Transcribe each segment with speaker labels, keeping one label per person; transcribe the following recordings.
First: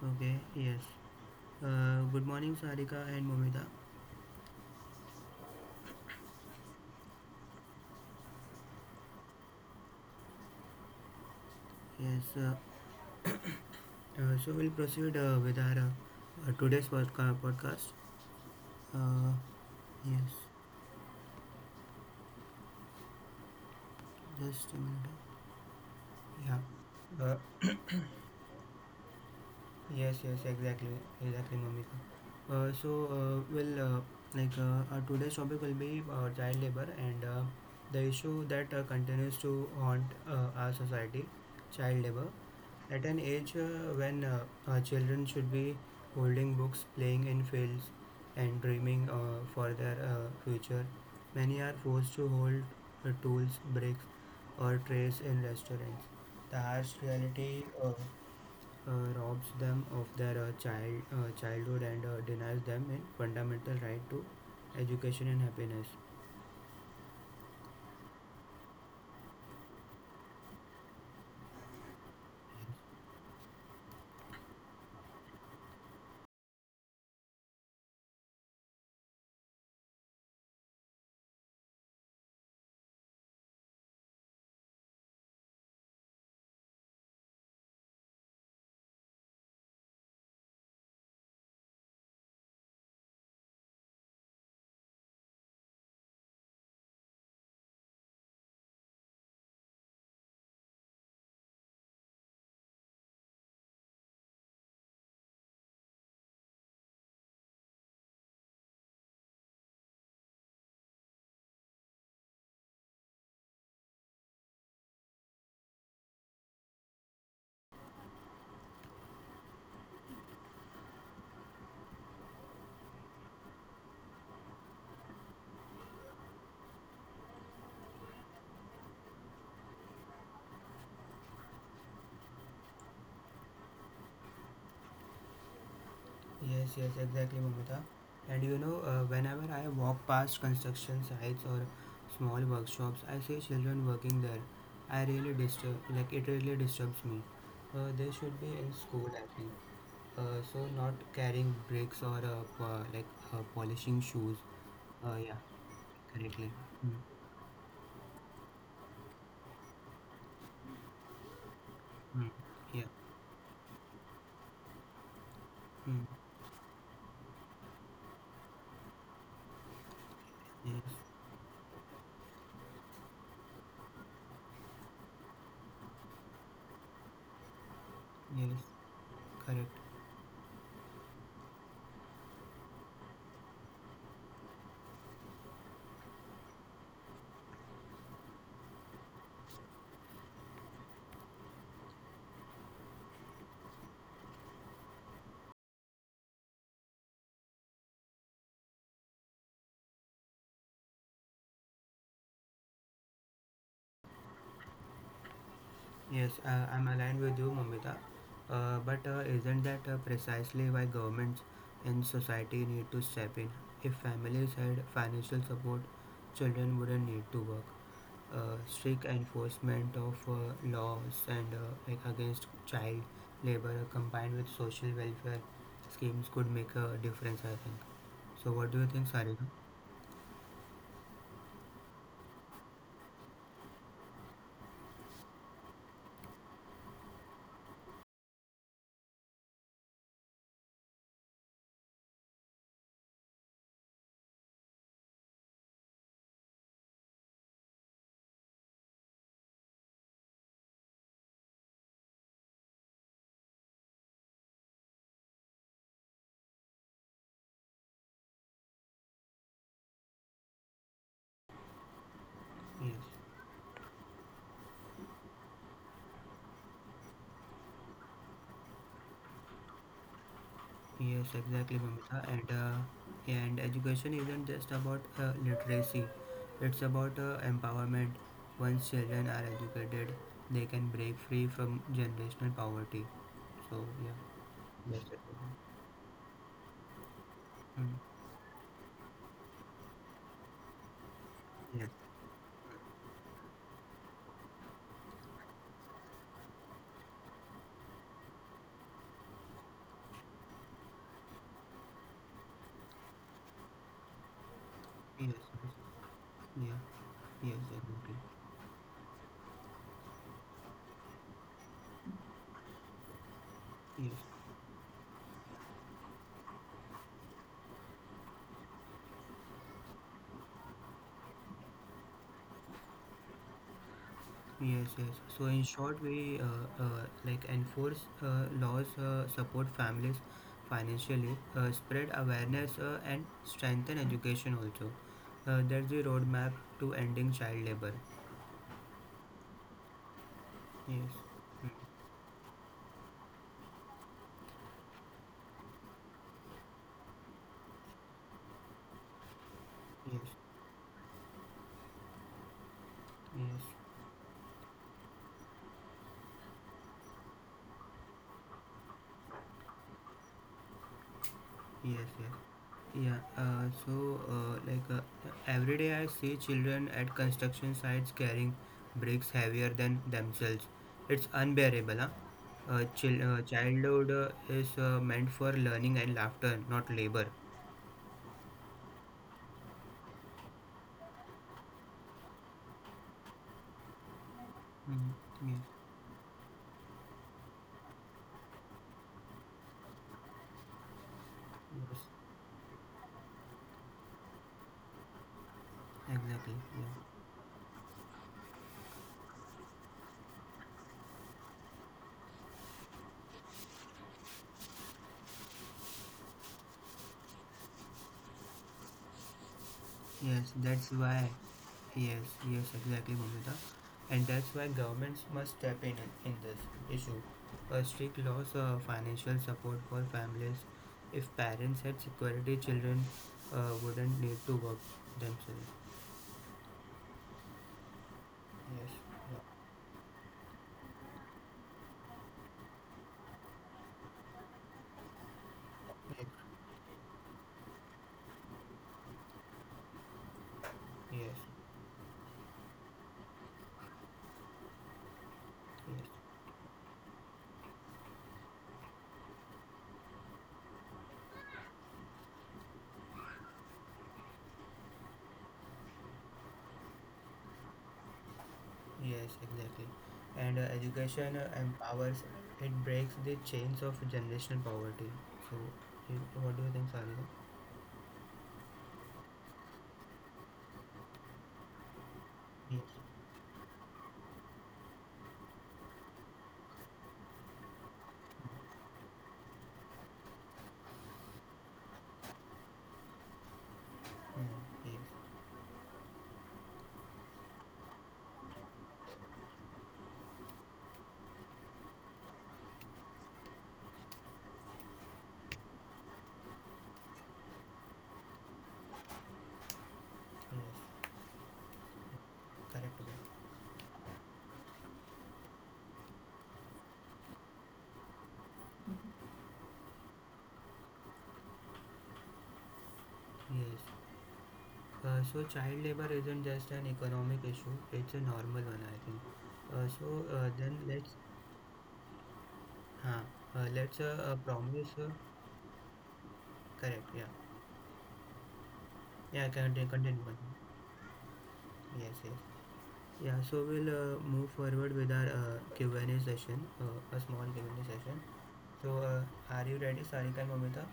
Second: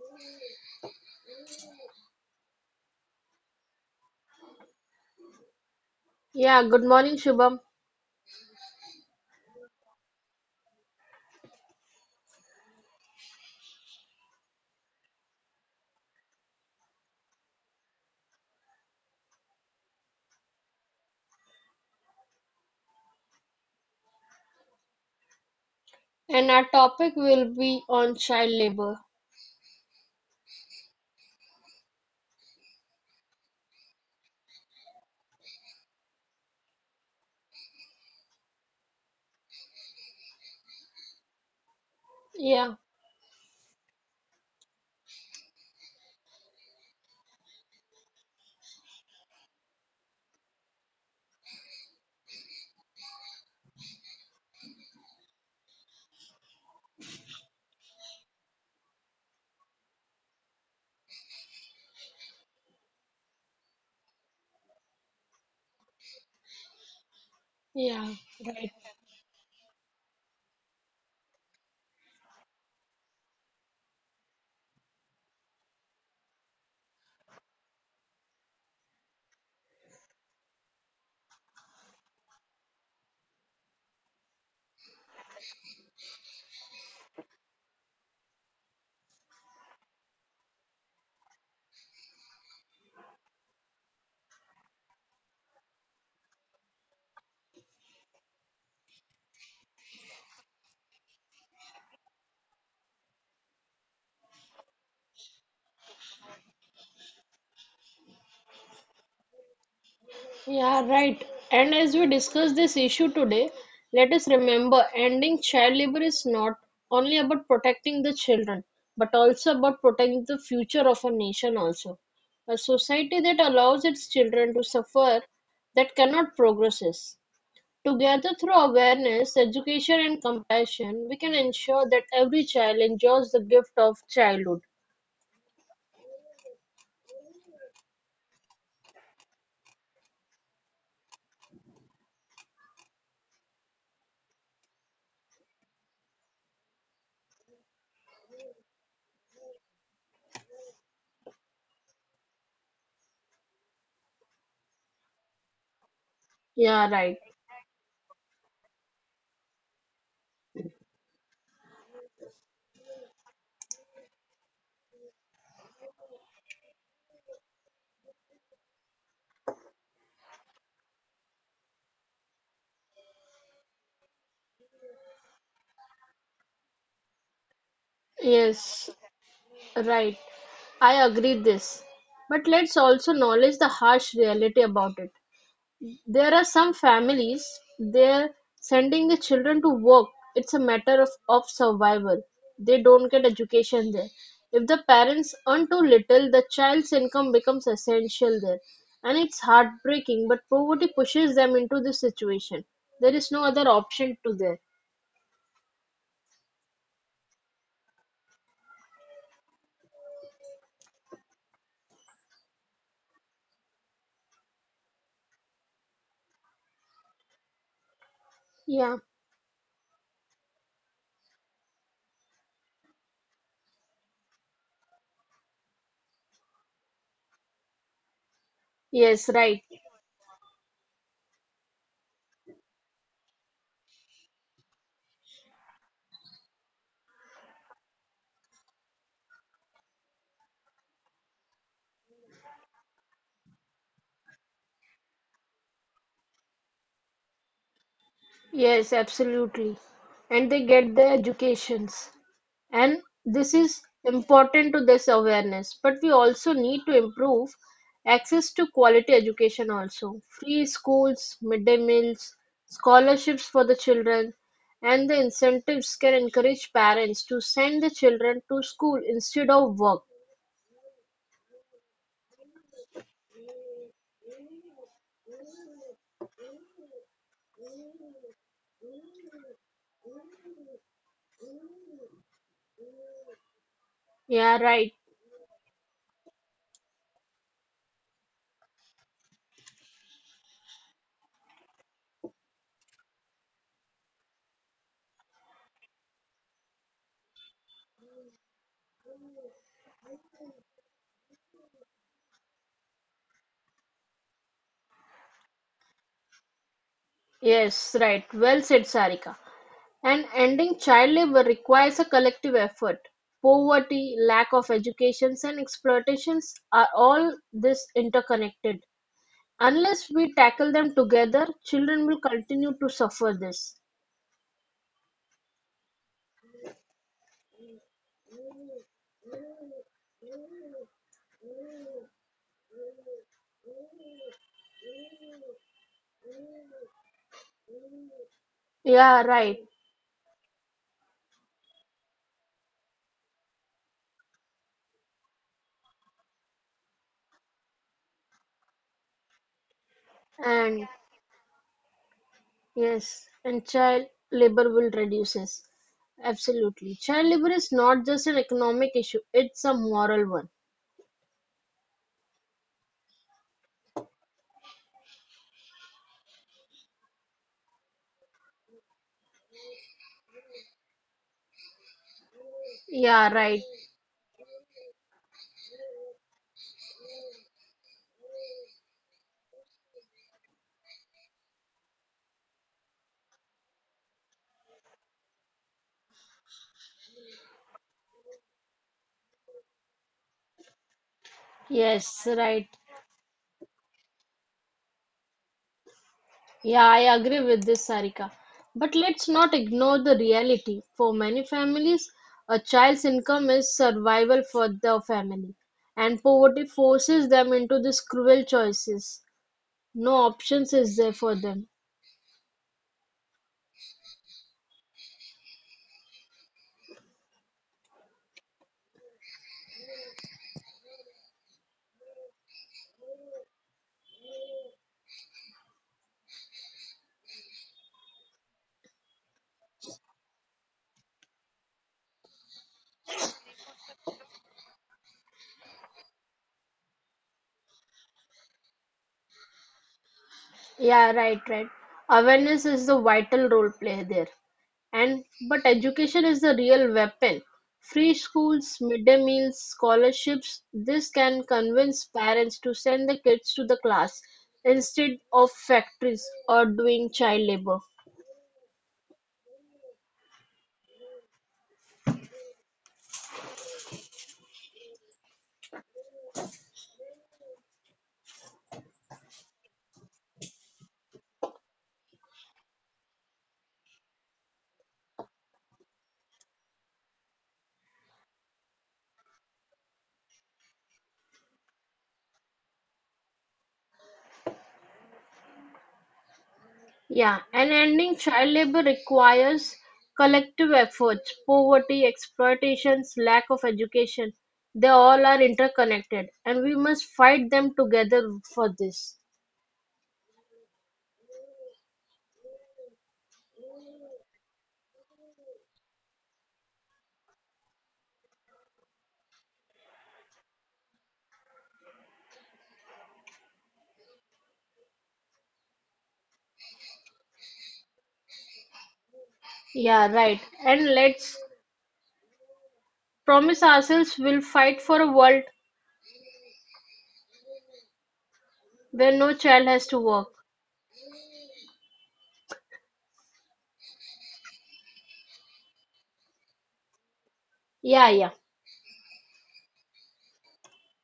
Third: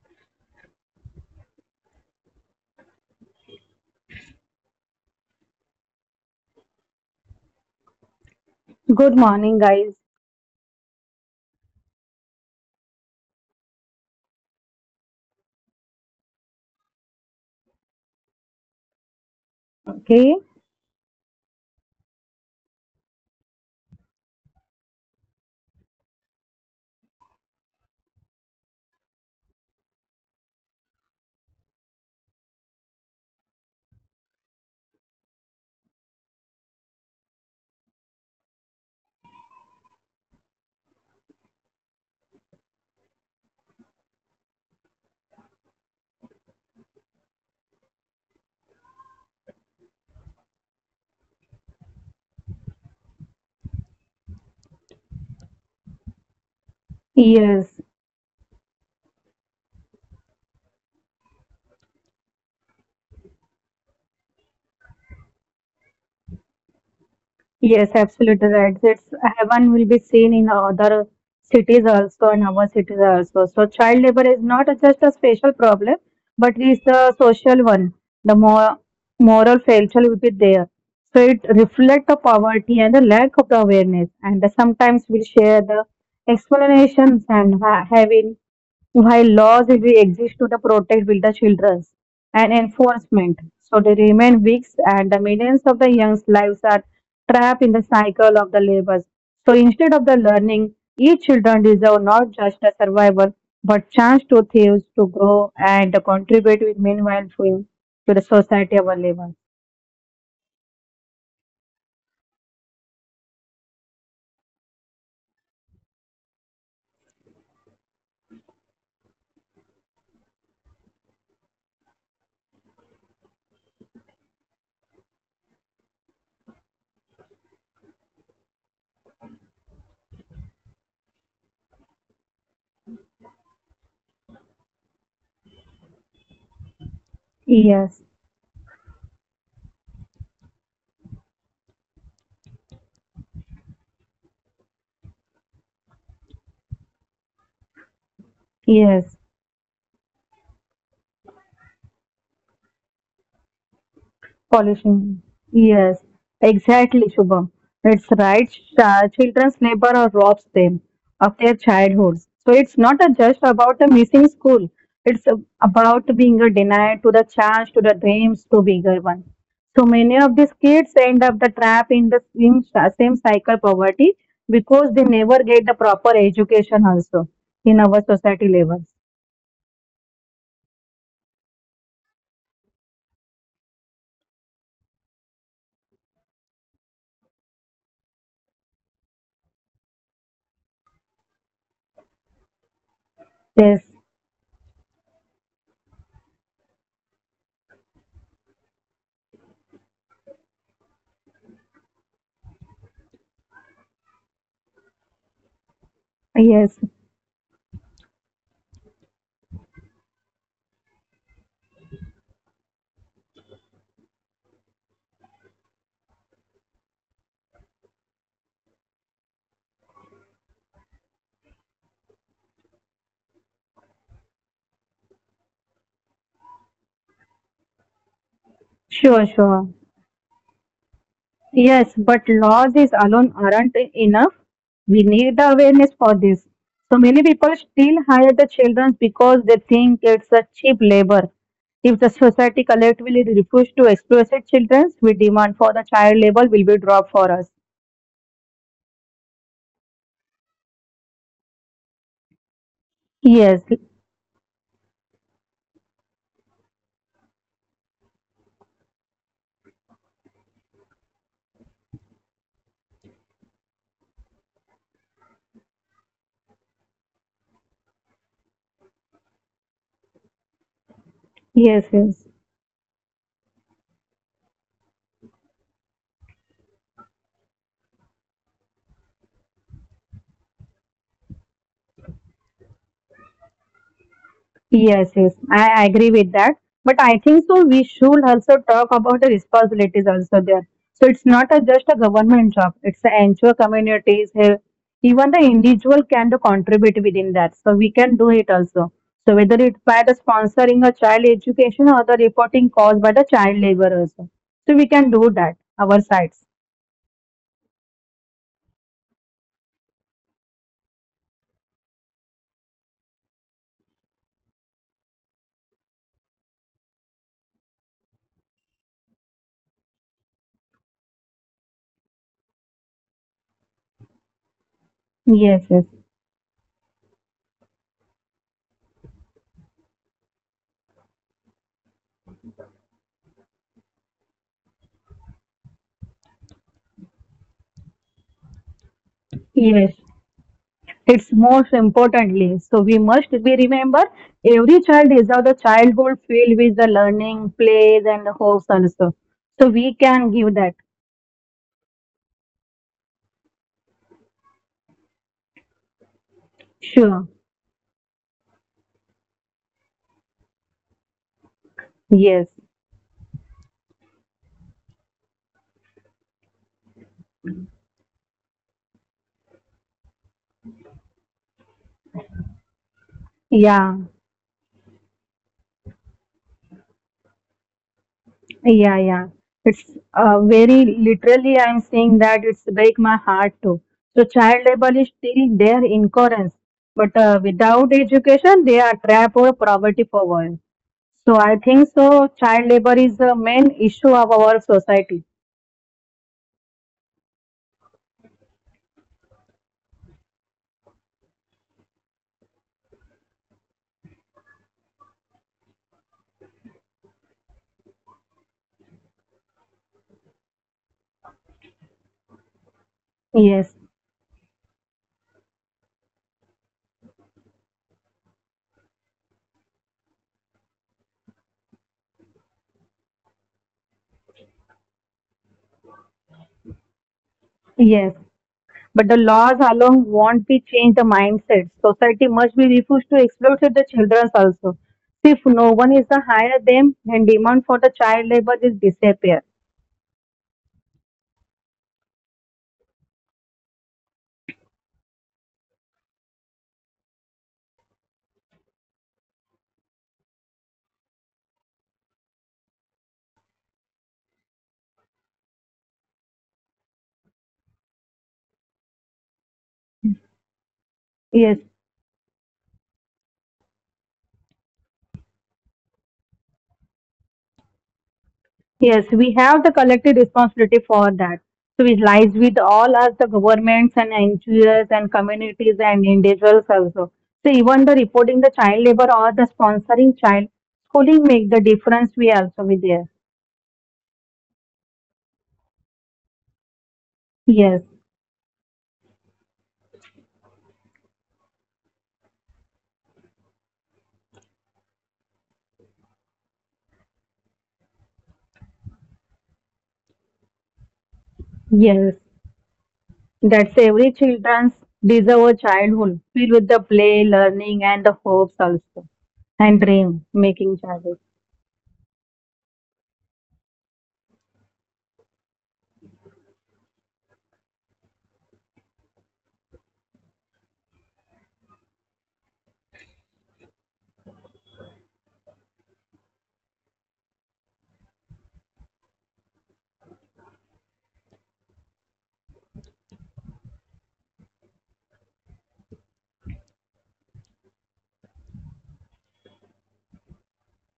Speaker 1: Okay, yes. Good morning, Sarika and Momita.
Speaker 2: Yeah, good morning, Shubham.
Speaker 3: Good morning, guys.
Speaker 1: Yes, uh, so we'll proceed with our today's podcast. Uh, yes,
Speaker 3: Okay.
Speaker 1: just a minute.
Speaker 2: And
Speaker 1: Yeah.
Speaker 2: our topic
Speaker 1: Uh,
Speaker 2: will be on child labor.
Speaker 1: Yes, yes, exactly, exactly, Momika. Our today's topic will be child labor and the issue that continues to haunt our society, child labor.
Speaker 2: Yeah,
Speaker 1: At an age when our children should be holding books, playing in fields, and dreaming for their future, many are forced to hold tools, bricks, or trays in restaurants. The harsh reality of
Speaker 3: Yes.
Speaker 1: robs them of their childhood and denies them in fundamental right to education and happiness.
Speaker 3: Yes,
Speaker 2: yeah,
Speaker 3: absolutely
Speaker 2: right.
Speaker 3: right. It's heaven will be seen in other cities also and our cities also. So child labor is not just a special problem, but it's a social one. The more moral failure will be there. So it reflects the poverty and the lack of the awareness. And sometimes we'll share the explanations and having while laws will be exist to the protect with the children and enforcement, so they remain weak and the millions of the young's lives are trapped in the cycle of the labors. So instead of the learning, each children deserve not just a survival, but chance to thrive, to grow and contribute with meaningful to the society of our labor.
Speaker 2: Yeah, right. And as we discuss this issue today, let us remember ending child labor is not only about protecting the children, but also about protecting the future of a nation also. A society that allows its children to suffer, that cannot progress. Together through awareness, education and compassion, we can ensure that every child enjoys the gift of childhood.
Speaker 1: Yes, yes, exactly, Mamita.
Speaker 3: Yes,
Speaker 1: And you know, whenever I walk past construction sites or small workshops, I see children working there. I really disturb, like it really disturbs me. They should be in school, I
Speaker 3: yes.
Speaker 1: think. So not carrying bricks or polishing shoes.
Speaker 3: Pollution.
Speaker 1: Yeah,
Speaker 3: Yes,
Speaker 1: correctly.
Speaker 2: Yeah,
Speaker 3: exactly,
Speaker 2: right.
Speaker 3: Shubham. It's right. Children's neighbor or robs them of their
Speaker 1: Mm.
Speaker 3: childhoods. So it's
Speaker 1: Yeah.
Speaker 3: not a just about a missing school. It's a-
Speaker 1: Mm.
Speaker 3: about being a denied to the chance, to the dreams, to bigger one. So many of these
Speaker 1: Yes.
Speaker 3: kids end up the trap in the same cycle poverty because they never get the proper education also in our society
Speaker 1: Yes.
Speaker 2: Yes,
Speaker 3: levels.
Speaker 1: Correct.
Speaker 2: right. I agree this. But let's also acknowledge the harsh reality about it. There are some families, they're sending the children to work. It's a matter of survival. They don't get
Speaker 3: Yes,
Speaker 2: education there. If the parents earn too little, the child's income becomes essential there. And it's heartbreaking, but poverty pushes them into this situation. There is no other option to there.
Speaker 1: Yes,
Speaker 3: yes,
Speaker 1: I'm aligned with you, Mamita. But isn't that precisely why governments and society need to step in? If families had financial support, children wouldn't need to work.
Speaker 2: Yeah.
Speaker 1: Strict enforcement of laws and like against child labor combined with social welfare schemes could make a difference, I think. So, what do you think,
Speaker 2: Yes,
Speaker 3: sure,
Speaker 1: Sarika?
Speaker 2: right.
Speaker 3: sure. Yes, but laws is alone aren't enough. We need the awareness for this. So many people still hire the children because they think it's a cheap labor. If the society collectively refuse to exploit its children, we demand for the child labor will be dropped for us.
Speaker 2: Yes, absolutely. And they get their educations. And this
Speaker 3: Yes,
Speaker 2: is important to this awareness, but we also need to improve access to quality education also, free schools, midday meals,
Speaker 1: Yes.
Speaker 2: scholarships for the children, and the incentives can encourage parents to send the children to school instead of work.
Speaker 1: Yes, exactly,
Speaker 3: yes,
Speaker 1: Mamita.
Speaker 3: yes.
Speaker 1: And education isn't just about literacy; it's about empowerment. Once children are educated, they can break free from generational poverty. So yeah,
Speaker 2: Yeah, right.
Speaker 3: Yes,
Speaker 1: that's it.
Speaker 3: yes, I agree with that. But I think so we
Speaker 1: Mm.
Speaker 3: should also talk about the responsibilities also there. So it's not a, just
Speaker 1: Yes,
Speaker 3: a government job, it's the NGO communities here. Even the individual can do contribute within that. So we can do it also. So whether it's by the sponsoring a child education or the reporting caused by the child labor also. So we can
Speaker 1: yes,
Speaker 3: do that,
Speaker 1: yes,
Speaker 3: our sides.
Speaker 1: yeah, yes,
Speaker 2: Yes,
Speaker 1: exactly.
Speaker 2: right, well said, Sarika. And ending child labor requires a collective effort. Poverty,
Speaker 1: Yes.
Speaker 2: lack of educations and exploitations are all this interconnected. Unless we tackle them together, children will continue to suffer this.
Speaker 1: Yes, yes. So in
Speaker 3: Yes, yes.
Speaker 1: short, we enforce laws, support families financially, spread awareness, and strengthen education also. That's the roadmap to ending child labor.
Speaker 2: Yeah, right.
Speaker 3: Yes.
Speaker 1: Yes,
Speaker 3: It's most importantly, so we must be remember every child is deserves a childhood filled with the learning, plays, and hopes also. So we can
Speaker 1: yes,
Speaker 3: give that.
Speaker 2: And yes,
Speaker 1: yes,
Speaker 2: and child labor will reduces. Absolutely. Child
Speaker 3: Sure.
Speaker 2: labor is not just an economic issue, it's a moral one.
Speaker 1: yes, yes.
Speaker 3: Yes.
Speaker 1: Yeah, every day I see children at construction sites carrying bricks heavier than themselves. It's unbearable, huh? Uh, chil
Speaker 2: Yeah,
Speaker 1: uh,
Speaker 2: right.
Speaker 3: Yeah.
Speaker 1: childhood uh, is uh, meant for learning and laughter, not labor.
Speaker 3: Yeah. Yeah. It's very literally. I'm saying that it's break my heart too. So child labor
Speaker 1: Mm,
Speaker 3: is still
Speaker 1: yes,
Speaker 3: their in but without education, they are trapped or poverty power. So I think
Speaker 1: yes,
Speaker 2: Yes,
Speaker 3: so.
Speaker 2: right.
Speaker 3: Child labor is the main issue of our society.
Speaker 1: exactly.
Speaker 2: Yeah, I
Speaker 1: Yeah.
Speaker 2: agree with this, Sarika. But let's not ignore the reality. For many families, a child's income is survival for the family, and poverty forces them into these cruel choices. No
Speaker 1: Yes,
Speaker 2: options
Speaker 1: that's
Speaker 2: is there
Speaker 1: why.
Speaker 2: for them.
Speaker 1: Yes, yes, exactly, Bhumika.
Speaker 3: Yes.
Speaker 1: And that's why governments must step in this issue. A strict laws of financial support for families. If parents had security, children wouldn't need to work themselves.
Speaker 3: Yes,
Speaker 1: Yes,
Speaker 3: but the laws alone won't be change the mindset. Society must be refused to exploit the children also. If no one is to
Speaker 1: yes,
Speaker 3: hire them, then demand for the child labor is disappear.
Speaker 2: Yeah,
Speaker 1: yes,
Speaker 2: right, right. Awareness is the vital role play there. And but
Speaker 1: yes,
Speaker 2: education is the real weapon. Free schools, midday meals, scholarships, this can convince parents to send the kids to the class instead of factories or doing child labor.
Speaker 1: yes, exactly. And education
Speaker 3: Yes,
Speaker 1: empowers. It breaks the chains of generational poverty. So, you- what do you think, Sarika?
Speaker 3: yes, we have the collective responsibility for that. So it lies with
Speaker 1: Yes,
Speaker 3: all us, the governments and NGOs and communities and individuals also. So even the reporting the child labor or the sponsoring child schooling make the difference. We also be there.
Speaker 1: mm, yes,
Speaker 2: Yeah, and
Speaker 3: Yes,
Speaker 2: ending child labor requires collective efforts. Poverty, exploitations, lack of education, they all are interconnected, and we must fight them together for this.
Speaker 1: yes.
Speaker 3: yes.
Speaker 1: Correct. Correct.
Speaker 3: That's every children's deserve childhood filled with the play, learning, and the hopes also, and dream making childhood.
Speaker 1: Yes. So child labor isn't just an economic issue; it's a normal one, I think.
Speaker 2: Yeah,
Speaker 1: So
Speaker 2: right. And
Speaker 1: then let's,
Speaker 2: let's promise
Speaker 1: huh, let's
Speaker 2: ourselves we'll fight
Speaker 1: Promise.
Speaker 2: for a world
Speaker 1: Correct. Yeah.
Speaker 2: where no
Speaker 1: Yeah.
Speaker 2: child has
Speaker 1: Continue.
Speaker 2: to work.
Speaker 1: Continue. Continue. Yes. Yes. Yeah. So we'll move forward with our Q and A session. A small Q and A
Speaker 2: Yeah,
Speaker 1: session.
Speaker 2: yeah.
Speaker 1: So are you ready, Sarika and Mamita?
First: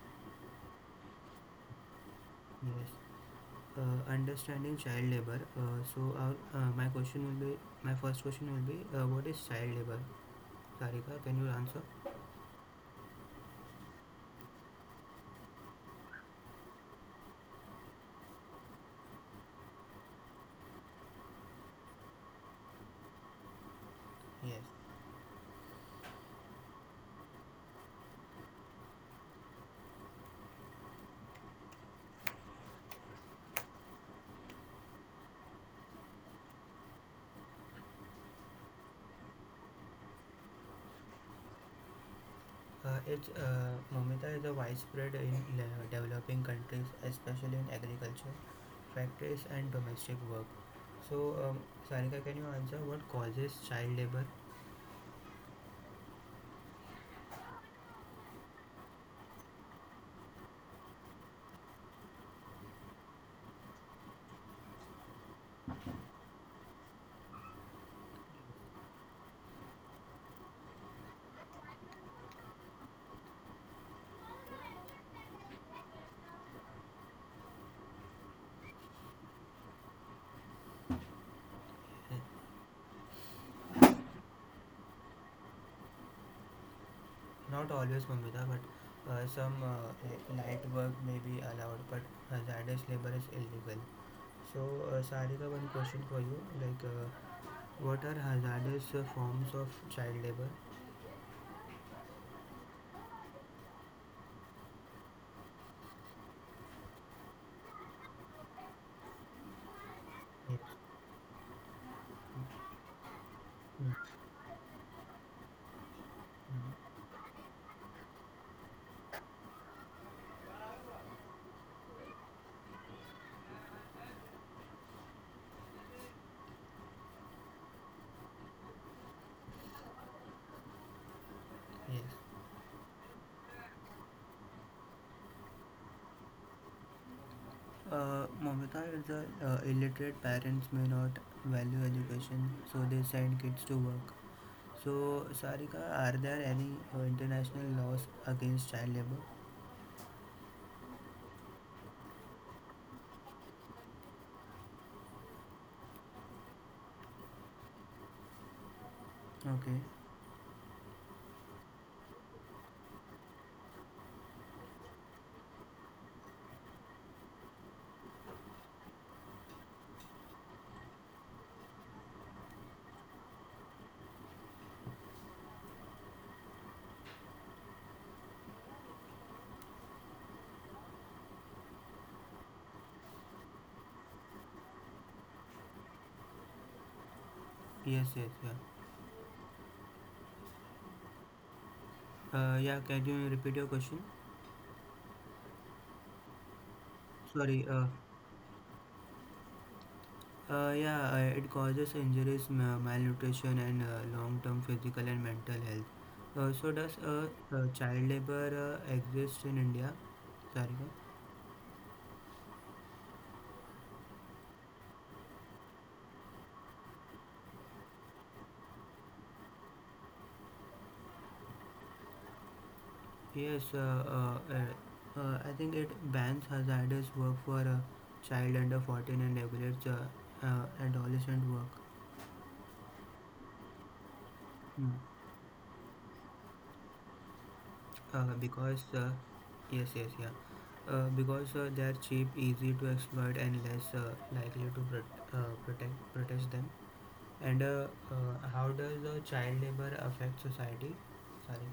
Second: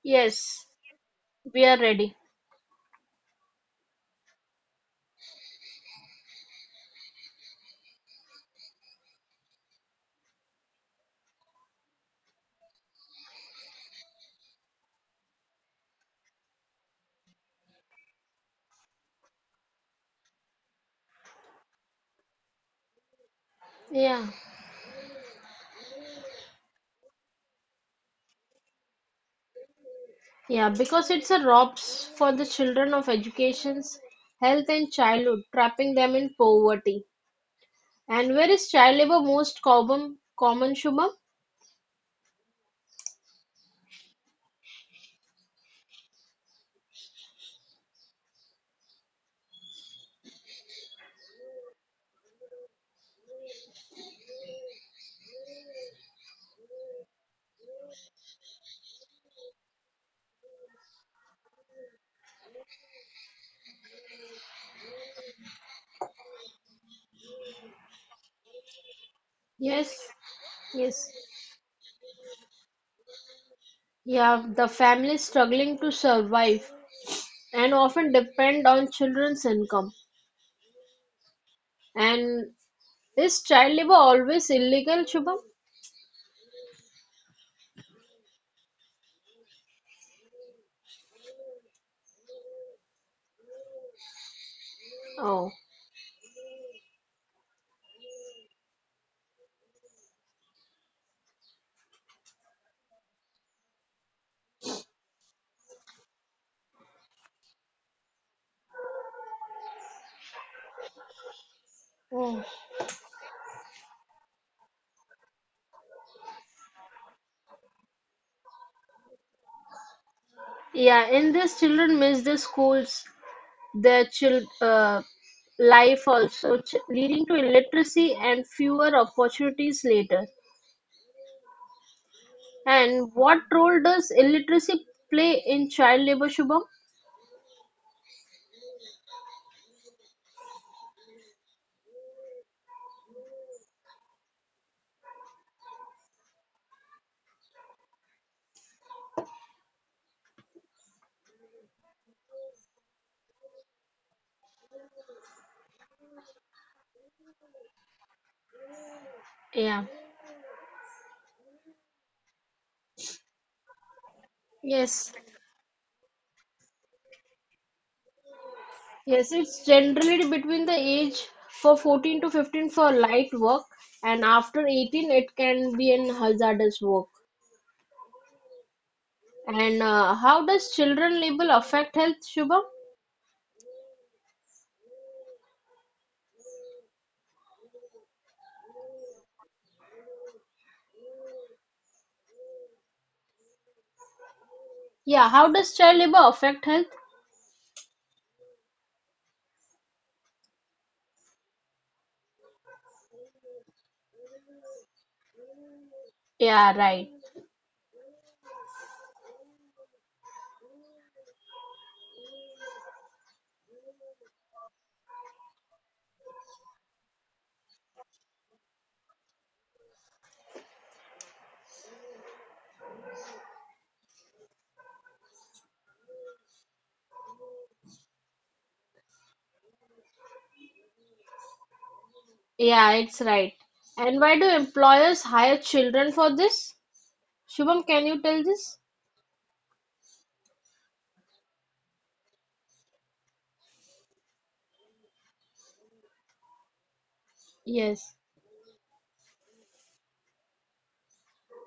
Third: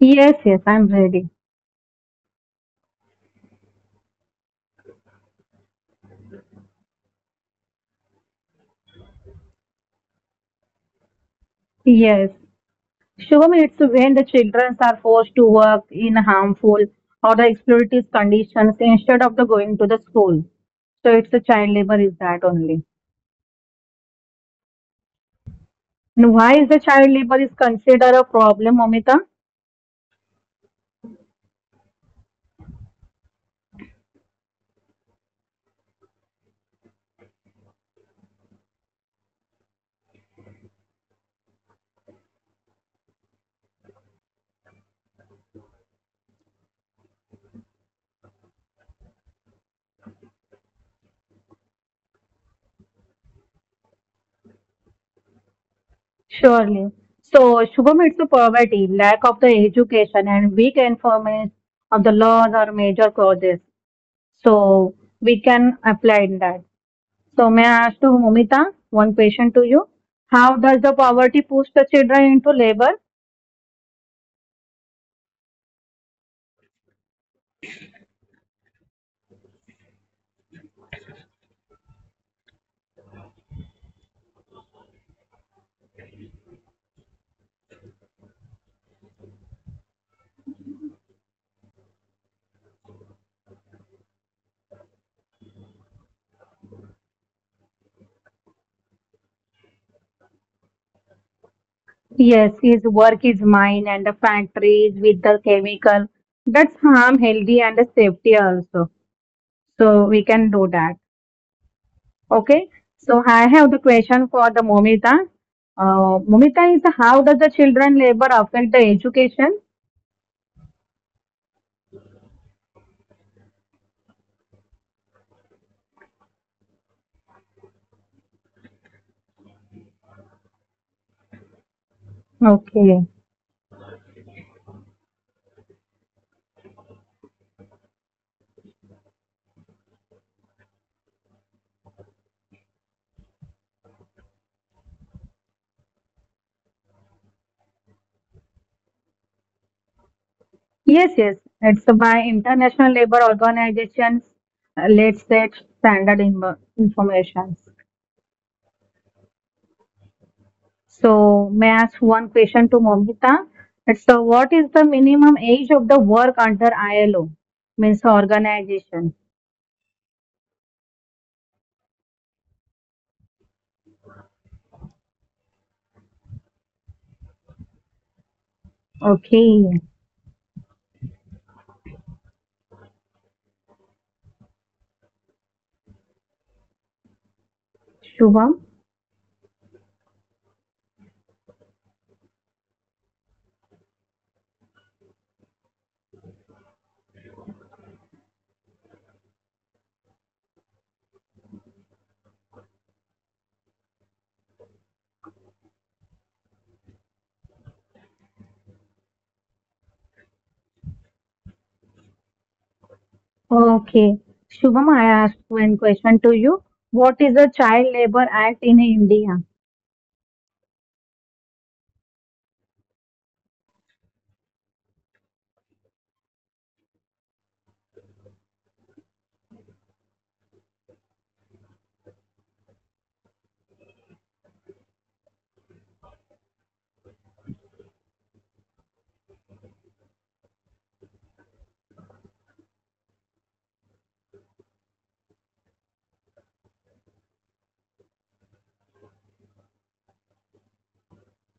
Speaker 3: Yes, yes,
Speaker 2: Yes,
Speaker 3: I'm ready.
Speaker 2: we are ready.
Speaker 1: Yes. Understanding child labor. So our, my question will be, My first question will be, what is child labor? Sarika, can you answer?
Speaker 3: Yes. Shubham, it's when the children are forced to work in harmful or the exploitative conditions instead of the going to the school. So it's the child labor is that only.
Speaker 2: Yeah,
Speaker 1: Yes,
Speaker 3: And why is the child labor is considered a problem, Amita?
Speaker 2: yeah, because it's a robs for the children of educations, health, and childhood, trapping them in poverty. And where is child labor most common, Shubham?
Speaker 1: it's Momita is a widespread in developing countries, especially in agriculture, factories, and domestic work. So, Sarika, can you answer what causes child labor?
Speaker 3: Surely. So, Shubham, it's a poverty, lack of the education, and weak enforcement of the laws are major causes. So, we can apply in that. So, may I ask to Mumita one question to you?
Speaker 2: Yes,
Speaker 3: How does the
Speaker 2: yes.
Speaker 3: poverty push the children into labor?
Speaker 2: Yeah, the families struggling to survive and often depend on children's income. And is child labor always illegal, Shubham?
Speaker 1: Not always, Momita, but some light work may be allowed, but hazardous labor is illegal. So, Sarika,
Speaker 2: Oh,
Speaker 1: one question for you: what are hazardous forms of child labor?
Speaker 3: Yes, his work is mine and the factories with the chemical. That's harm healthy and the safety also. So, we
Speaker 1: Yes.
Speaker 3: can do that.
Speaker 2: oh.
Speaker 3: Okay, so I have the
Speaker 1: Mm,
Speaker 3: question for the Momita. Momita
Speaker 1: mm,
Speaker 3: is how does the children labor affect the education?
Speaker 2: Yeah, in this children miss their schools, their child life also, leading to illiteracy and fewer opportunities later.
Speaker 1: yes.
Speaker 3: Okay.
Speaker 2: And what role does illiteracy play in child labor, Shubham?
Speaker 1: Momita, the illiterate parents may not value education, so they send kids to work. So, Sarika, are there any international laws against child labor?
Speaker 3: Yes, yes. It's by International Labor Organization's let's set standard in information.
Speaker 1: Okay.
Speaker 2: Yeah.
Speaker 3: So may I ask one question to Momita? It's what is the
Speaker 2: Yes.
Speaker 3: minimum age of the work under ILO? Means
Speaker 2: Yes,
Speaker 3: organization.
Speaker 2: it's generally between the age for 14 to 15 for light work, and after 18 it can be in hazardous work. And
Speaker 3: Okay.
Speaker 2: how does children labor affect health, Shubham?
Speaker 1: Yes, yes, yeah.
Speaker 3: Shubham.
Speaker 1: Yeah, can you repeat your question?
Speaker 2: Yeah, how does child labor affect health?
Speaker 1: Sorry. Yeah, it causes injuries, malnutrition, and long-term physical and mental health. Uh, so,
Speaker 2: Yeah,
Speaker 1: does
Speaker 2: right.
Speaker 1: uh, uh, child labor exist in India, Sarika?
Speaker 3: Okay. Shubham, I ask one question to you. What is the child labor act in India?
Speaker 1: Yes, I think it bans hazardous work for a child under 14 and regulates adolescent work.
Speaker 2: Yeah, it's right. And why do
Speaker 1: Mm.
Speaker 2: employers hire children for this? Shubham, can you tell this?
Speaker 1: Because, yes, yes, yeah. Because they are cheap, easy to exploit, and less likely to prot- protect protest them. And uh,
Speaker 2: Yes.
Speaker 1: uh, how does child labor affect society? Sorry.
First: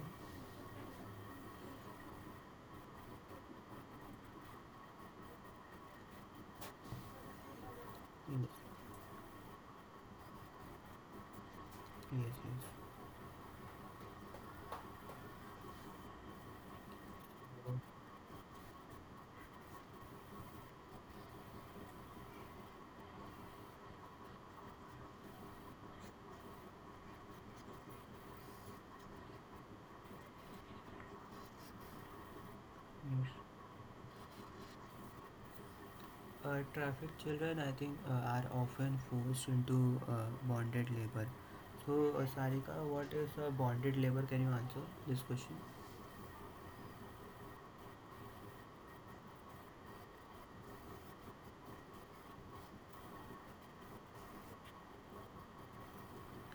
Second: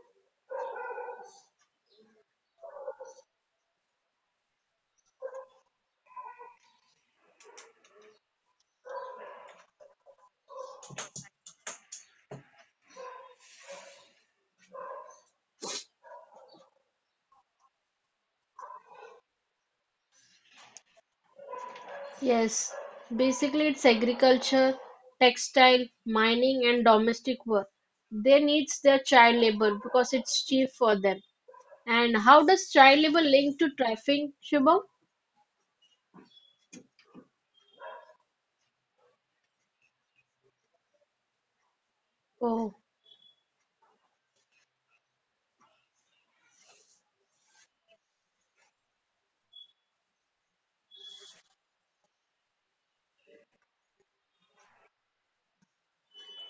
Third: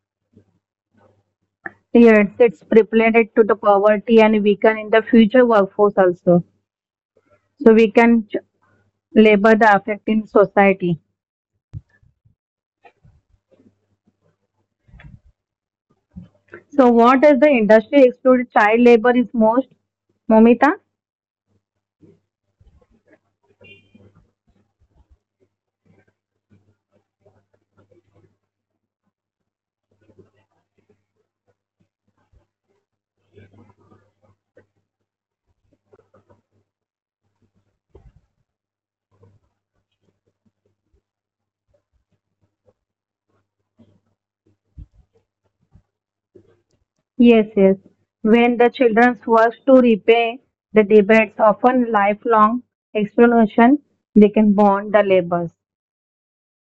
Speaker 3: Yes, it's related to the poverty and weaken in the future workforce also. So we can
Speaker 1: Yes,
Speaker 3: labor the effect in society.
Speaker 1: yes, yes.
Speaker 3: So what is the
Speaker 1: So,
Speaker 3: industry excluded child labor is most? Momita?
Speaker 2: Yes, basically it's agriculture, textile, mining, and domestic work. They needs their child labor because it's cheap for them. And how does child labor
Speaker 1: mm,
Speaker 2: link to trafficking, Shubham?
Speaker 1: Traffic children, I think, are often forced into bonded labor. So, Sarika,
Speaker 2: Oh,
Speaker 1: what is bonded labor? Can you answer this question?
Speaker 3: Yes, yes. When the children's work to repay the debts, often lifelong exploitation. They can bond the labors.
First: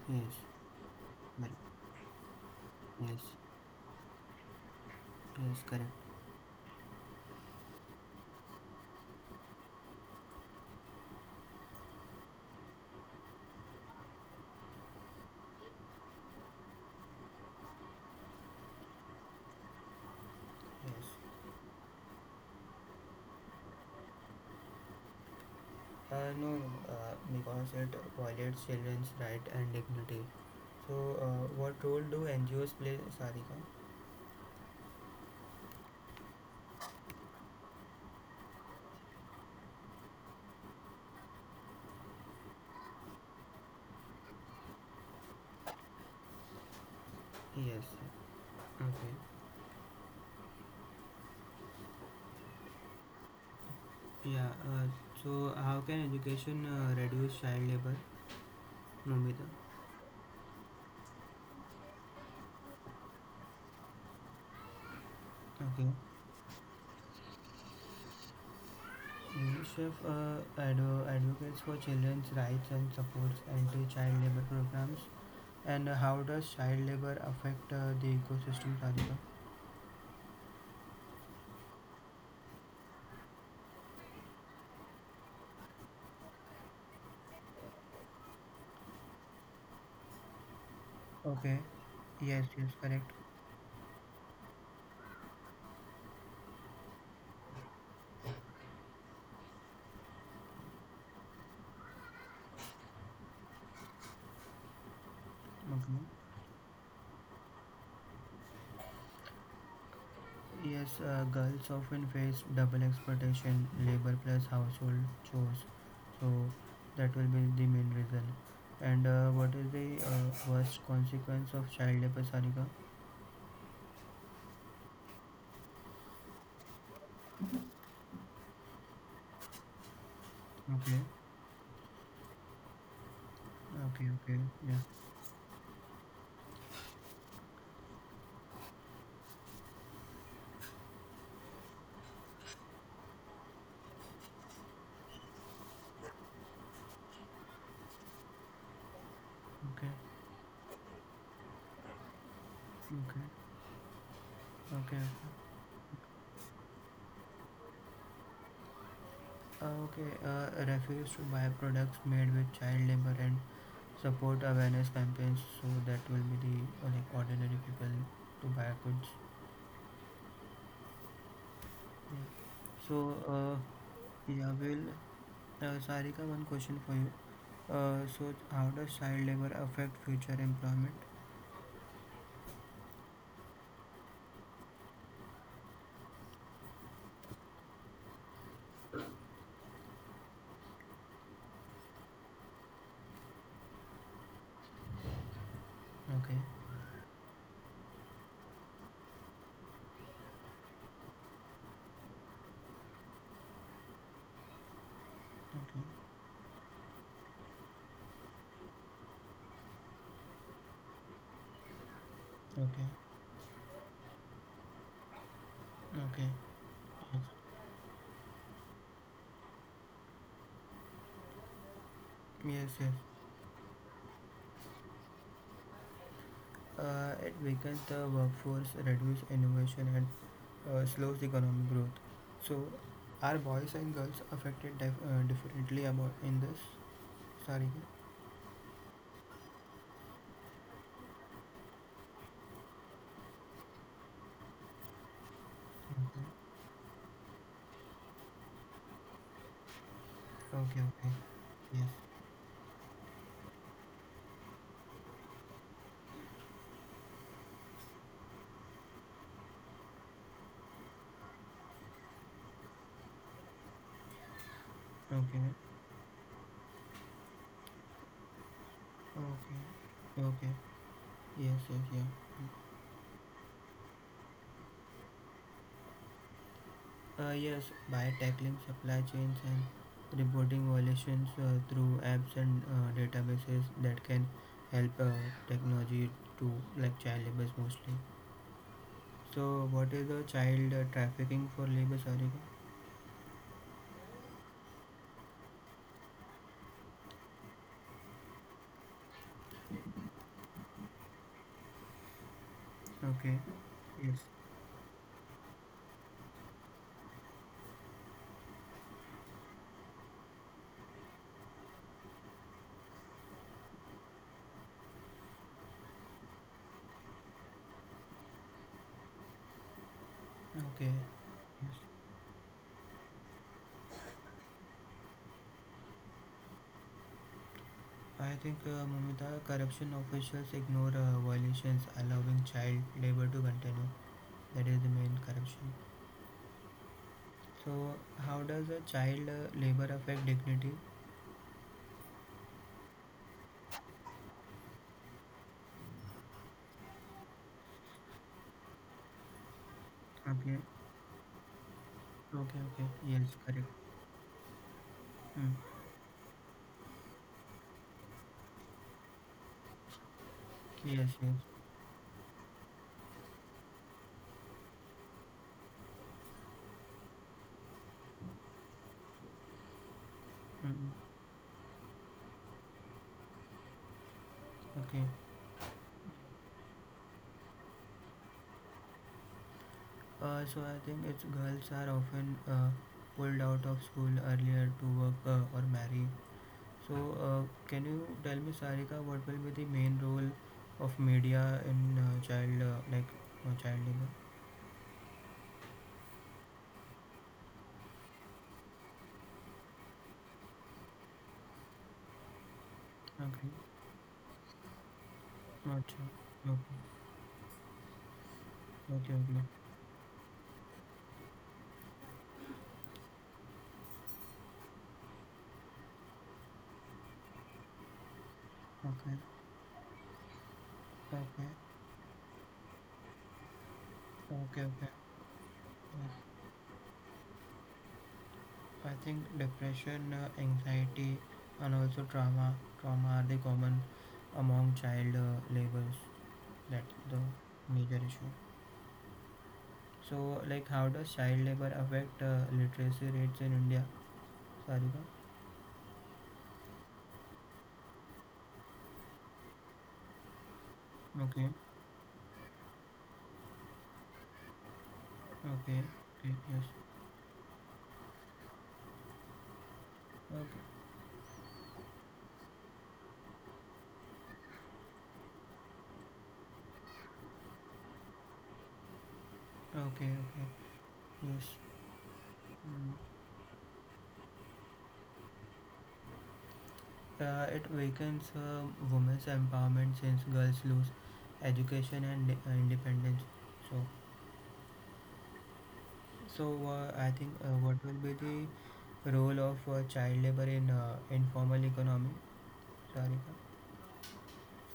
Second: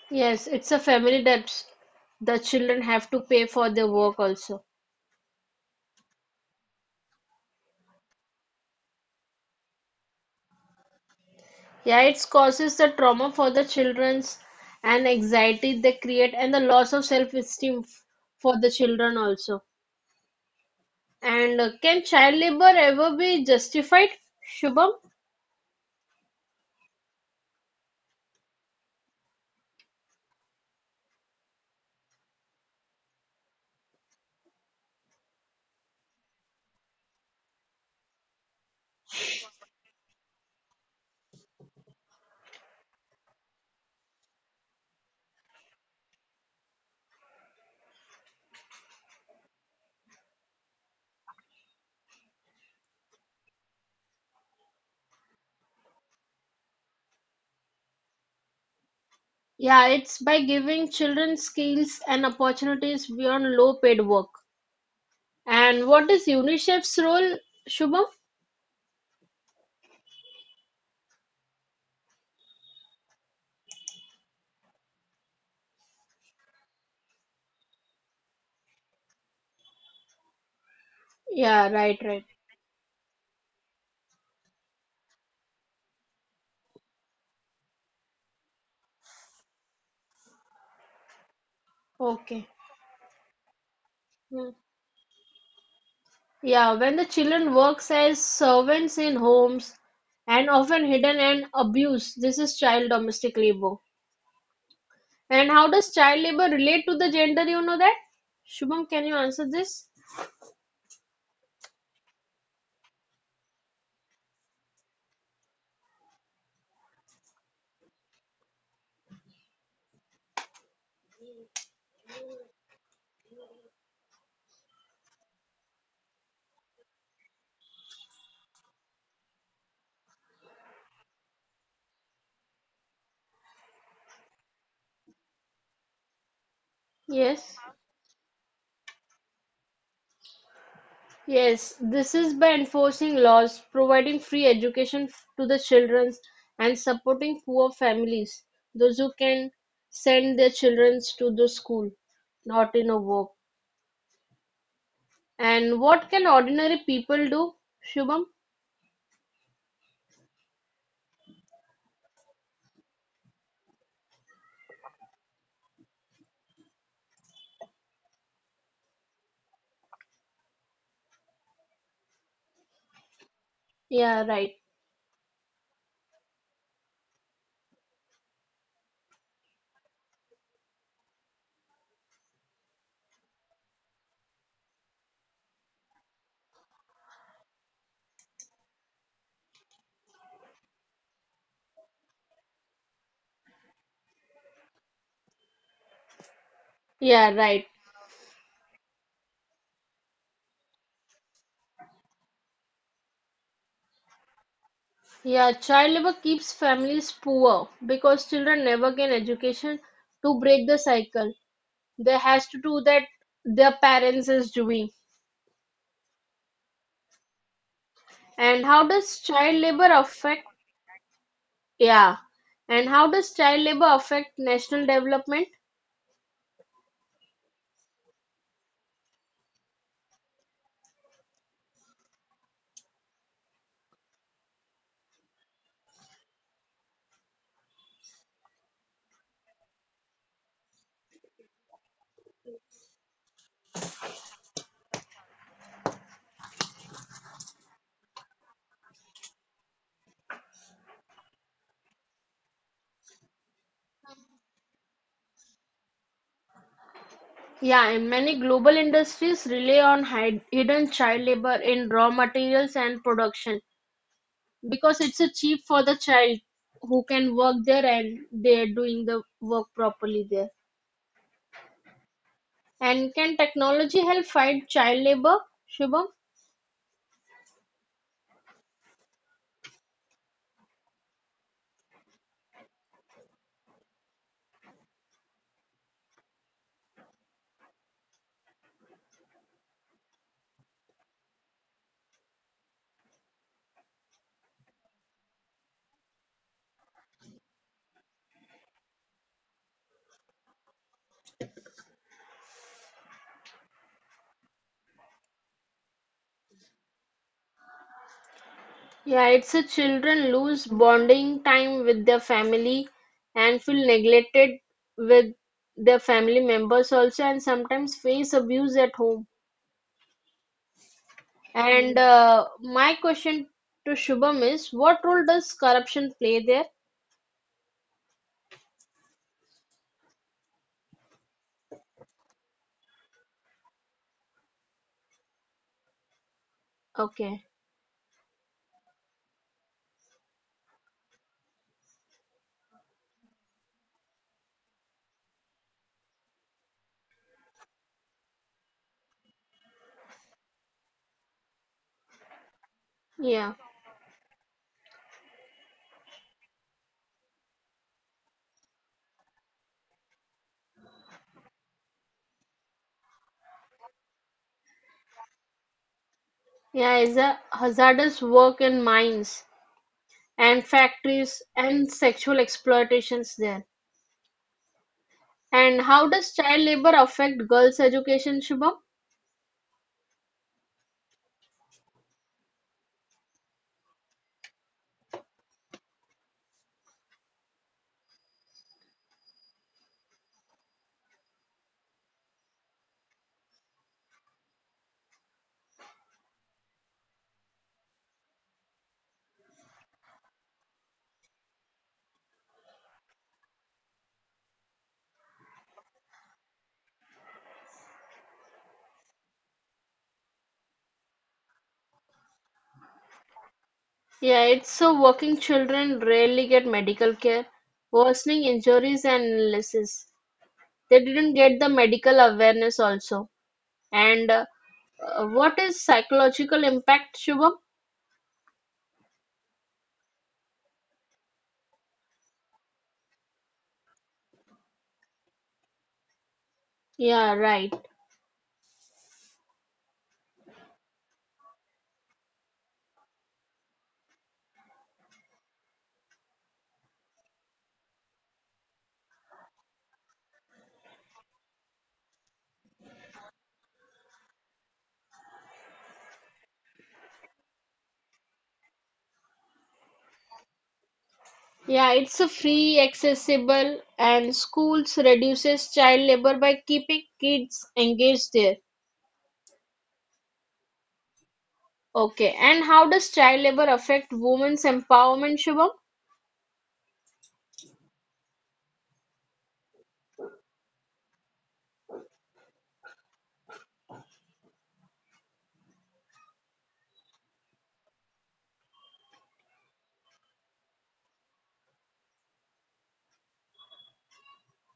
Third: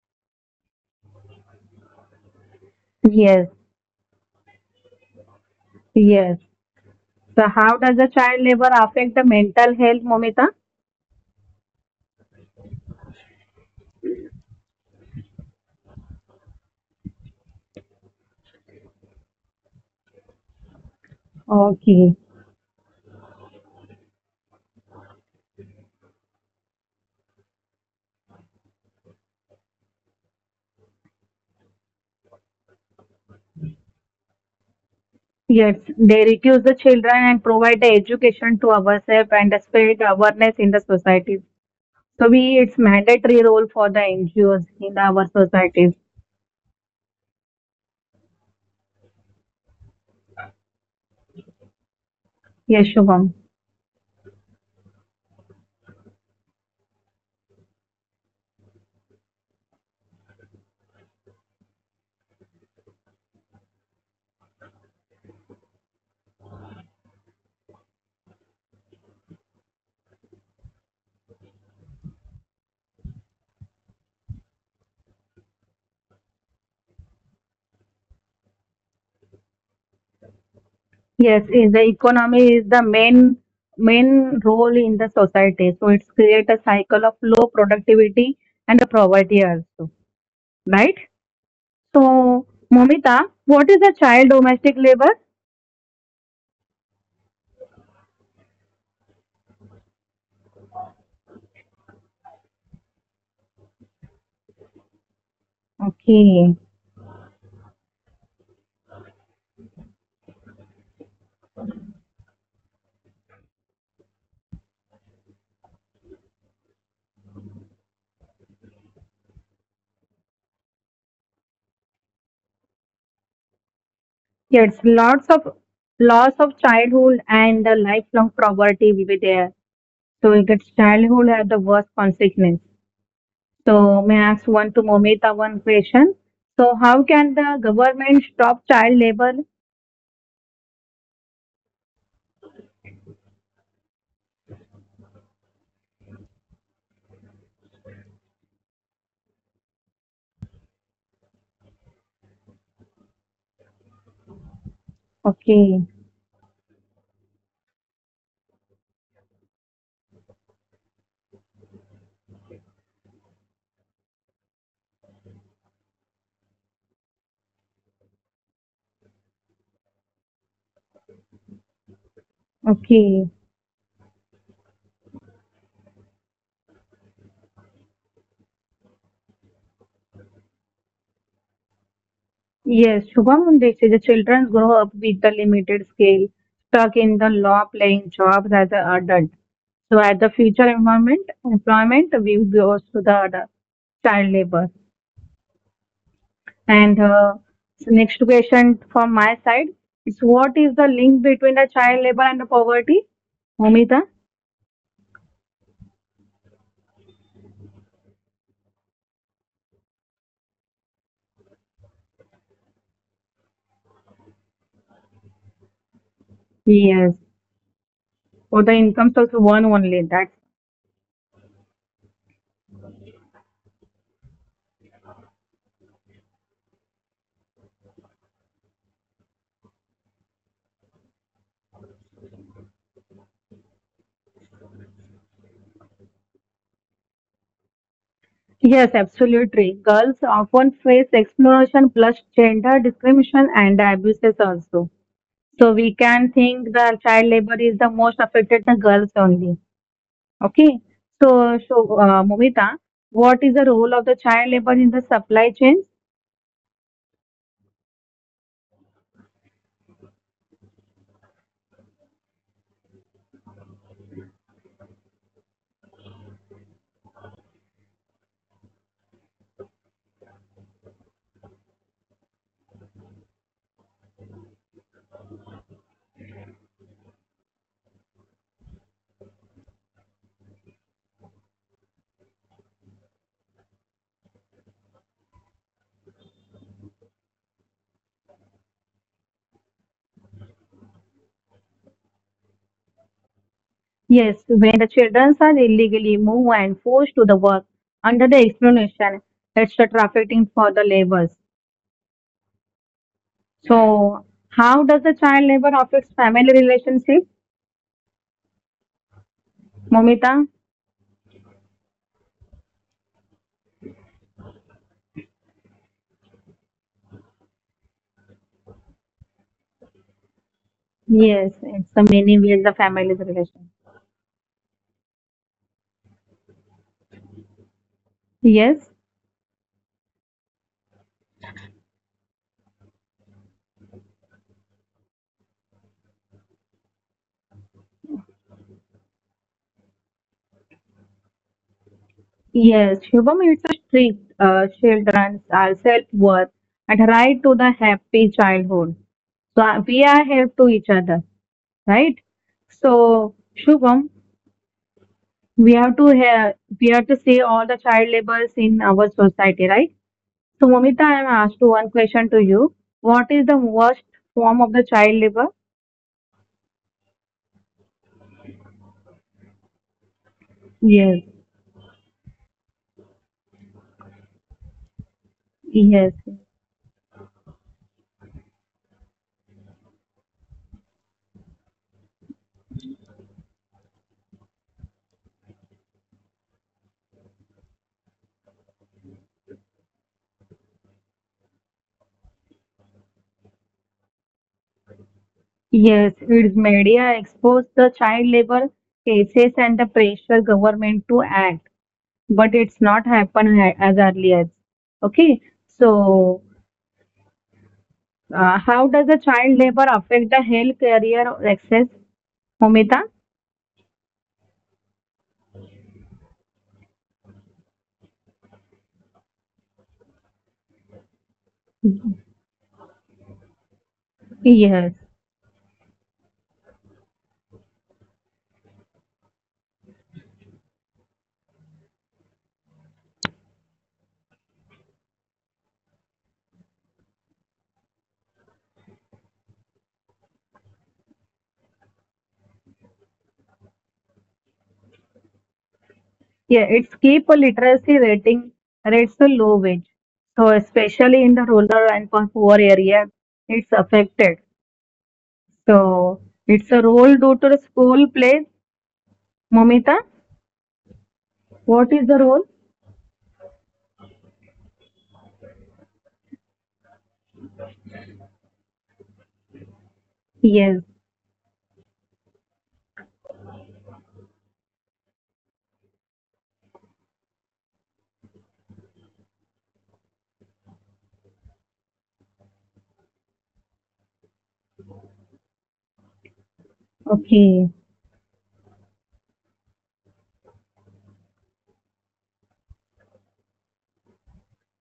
Speaker 1: Yes,
Speaker 2: yes, it's a family
Speaker 1: well,
Speaker 2: debt. The children have to
Speaker 1: yes,
Speaker 2: pay
Speaker 3: Yes,
Speaker 2: for their work also.
Speaker 1: yes, correct.
Speaker 3: yes. So how does the child labor affect the mental health, Momita?
Speaker 2: Yeah, it causes the trauma for the children's and anxiety they create and the loss of for the children also.
Speaker 1: Yes.
Speaker 2: And can
Speaker 3: Okay.
Speaker 2: child labor ever be justified, Shubham?
Speaker 1: No, no, because it violates children's right and dignity. So, what role do NGOs play, Sarika?
Speaker 3: Yes, they reduce the children and provide the education to ourselves and spread awareness in the society. So we, it's mandatory role for the NGOs in our societies.
Speaker 1: Yes. Okay.
Speaker 3: Yes, Shubham.
Speaker 1: Yeah. So, how can education reduce child labor, Nomita?
Speaker 2: Yeah, it's by giving children skills and opportunities beyond low paid work. And
Speaker 1: Okay.
Speaker 2: what is UNICEF's role, Shubham?
Speaker 1: UNICEF advocates for children's rights and supports anti-child labor programs. And how does child labor affect the ecosystem, Radhika?
Speaker 3: Yes,
Speaker 2: Yeah,
Speaker 3: is the
Speaker 2: right, right.
Speaker 3: economy is the main role in the society. So it's create a cycle of low productivity and the poverty also, right?
Speaker 1: Okay. Yes,
Speaker 3: So,
Speaker 2: Okay.
Speaker 1: yes, correct.
Speaker 3: Momita, what is the child
Speaker 2: Hmm.
Speaker 3: domestic labor?
Speaker 2: Yeah, when the children works as servants in homes and often hidden and abused, this is child domestic labor. And how does
Speaker 1: Okay.
Speaker 2: child
Speaker 3: Okay.
Speaker 2: labor relate to the gender? You know that? Shubham, can you answer this?
Speaker 1: Yes, girls often face double exploitation, labor plus household chores. So that will be the main reason. And what is the worst consequence of child labor, Sarika?
Speaker 3: Yes, lots of loss of childhood and the lifelong poverty will be there. So if it's
Speaker 1: Okay,
Speaker 3: childhood have the worst consequence. So
Speaker 1: okay,
Speaker 3: may I
Speaker 1: okay.
Speaker 3: ask one
Speaker 1: Yeah,
Speaker 3: to Momita one question? So how can the
Speaker 2: Yes.
Speaker 3: government stop child labor?
Speaker 2: Yes, this is by enforcing laws, providing free to the children, and supporting poor families, those who can
Speaker 1: okay,
Speaker 2: send their children to the school, not in a
Speaker 1: okay,
Speaker 2: work.
Speaker 1: okay.
Speaker 2: And
Speaker 3: Okay,
Speaker 2: what can ordinary people do, Shubham?
Speaker 1: Okay, refuse to buy products made with child labor and support awareness campaigns so that will be the ordinary people to buy goods. Yeah. So,
Speaker 3: okay.
Speaker 2: Yeah,
Speaker 1: yeah,
Speaker 2: right.
Speaker 1: will Sarika, one question for you. So, how does child labor affect future employment?
Speaker 3: Yes, Shubham, they say the children grow up with the limited scale, stuck in the law playing jobs as an adult. So at the future environment, employment, we goes to the other child labor.
Speaker 1: Okay,
Speaker 3: And
Speaker 2: Yeah,
Speaker 3: uh,
Speaker 2: right.
Speaker 3: so next question from my side is what is the link between the child labor and the poverty? Momita?
Speaker 2: Yeah,
Speaker 1: okay,
Speaker 2: child labor keeps families poor because children never get education to break the cycle. They has to do
Speaker 1: okay,
Speaker 2: that their parents is doing.
Speaker 1: okay.
Speaker 3: Yes.
Speaker 1: Yes,
Speaker 3: Or
Speaker 2: And
Speaker 3: the
Speaker 2: how
Speaker 3: income
Speaker 2: does
Speaker 3: source
Speaker 2: child
Speaker 3: one
Speaker 2: labor
Speaker 3: only. That's
Speaker 2: affect. Yeah.
Speaker 1: yes.
Speaker 2: And
Speaker 1: Yes.
Speaker 2: how does child labor affect national development?
Speaker 1: It weakens the workforce, reduce innovation, and slows the economic growth. So, are boys and girls affected differently about in this? Sorry.
Speaker 3: yes, absolutely. Girls often face exploration plus gender discrimination and abuses also. So we
Speaker 1: Mhm.
Speaker 3: can think the child labor is the most affected the girls only. Okay.
Speaker 1: Okay. Okay.
Speaker 3: So,
Speaker 1: Yes.
Speaker 3: Momita, what is the role of the child labor in the supply chain?
Speaker 2: Yeah, and many global industries rely on hidden child labor in raw materials and production because it's a cheap
Speaker 1: Okay.
Speaker 2: for the child who can work there and they're doing the work properly
Speaker 1: Okay.
Speaker 2: there.
Speaker 1: Okay. Yes. Yes. Yeah.
Speaker 2: And can technology help fight child labor, Shubham?
Speaker 1: Yes. By tackling supply chains and reporting violations through apps and databases that can help technology to like child labor mostly. So, what is the child trafficking for labor? Sorry.
Speaker 3: Yes, when the children are illegally moved and forced to the work under the explanation, it's the trafficking for the labors.
Speaker 1: Okay. Yes.
Speaker 3: So, how does the child labor affect family relationship,
Speaker 2: Yeah, it's a children
Speaker 3: Momita?
Speaker 2: lose bonding time with their family and feel neglected with their family members also and sometimes face abuse at home.
Speaker 1: Okay.
Speaker 3: Yes, it's
Speaker 2: And
Speaker 3: the many ways the
Speaker 2: my
Speaker 3: family
Speaker 2: question
Speaker 3: relation.
Speaker 2: to Shubham is what role does corruption play there?
Speaker 1: I think,
Speaker 3: Yes,
Speaker 1: Mumita, corruption officials ignore violations, allowing child labor to continue. That is the main corruption.
Speaker 2: Okay.
Speaker 1: So, how does a child labor affect dignity?
Speaker 3: yes, Shubham, it's a strict children's are self-worth and right to the happy childhood. So we are help
Speaker 1: Okay.
Speaker 3: to each other, right?
Speaker 1: Okay. Okay. Yes.
Speaker 3: So
Speaker 2: Yeah.
Speaker 1: Correct.
Speaker 3: Shubham,
Speaker 1: Mm.
Speaker 3: we have to hear, we have to see all the child labors in our society, right? So, Momita,
Speaker 1: Yes.
Speaker 3: I am asked
Speaker 1: Yes.
Speaker 3: to one question to you. What is the worst form of the child labor?
Speaker 2: Yeah, it's a hazardous work in mines and
Speaker 1: Mm.
Speaker 3: Yes,
Speaker 2: factories and sexual exploitations there.
Speaker 1: Okay.
Speaker 2: And how
Speaker 3: yes,
Speaker 2: does child labor affect girls' education, Shubham?
Speaker 1: So I think it's girls are often pulled out of school earlier to work or marry. So, can you tell me, Sarika, what will be the main role of media in child labor?
Speaker 3: yes. Its media exposed the child labor cases and the pressure government to act, but it's not
Speaker 1: Okay,
Speaker 3: happened as early as. Okay,
Speaker 1: not
Speaker 3: so
Speaker 1: sure.
Speaker 3: how does
Speaker 1: Okay,
Speaker 3: the
Speaker 1: okay,
Speaker 3: child labor affect the health career access, Momita?
Speaker 2: Yeah, it's so working children rarely get medical care, worsening injuries
Speaker 1: okay,
Speaker 2: and
Speaker 1: okay,
Speaker 2: illnesses. They didn't
Speaker 1: okay,
Speaker 2: get the medical awareness also. And
Speaker 1: okay,
Speaker 3: Yes.
Speaker 1: okay.
Speaker 2: what is
Speaker 1: Yeah.
Speaker 2: psychological impact, Shubham?
Speaker 1: I think depression, anxiety, and also trauma are the common among child labors. That's the
Speaker 2: Yeah, right.
Speaker 1: major issue. So, like, how does child labor affect literacy rates in India, Sarika?
Speaker 3: Yeah, it's keep a literacy rating rates to low wage. So especially in the
Speaker 1: Okay,
Speaker 3: rural and for poor area, it's affected.
Speaker 1: okay.
Speaker 3: So
Speaker 1: Okay, yes.
Speaker 3: it's a role due to the school play. Momita,
Speaker 2: Yeah,
Speaker 3: what is the
Speaker 2: it's a
Speaker 3: role?
Speaker 2: free, accessible, and schools reduces child labor by keeping kids engaged there.
Speaker 1: Okay, okay.
Speaker 3: Yes.
Speaker 1: Yes.
Speaker 2: Okay, and how
Speaker 1: Mm.
Speaker 2: does child labor affect women's empowerment, Shubham?
Speaker 1: It weakens women's empowerment since girls lose education and independence. So, so, I think
Speaker 3: Okay.
Speaker 1: what will be the role of child labor in informal economy, Sarika?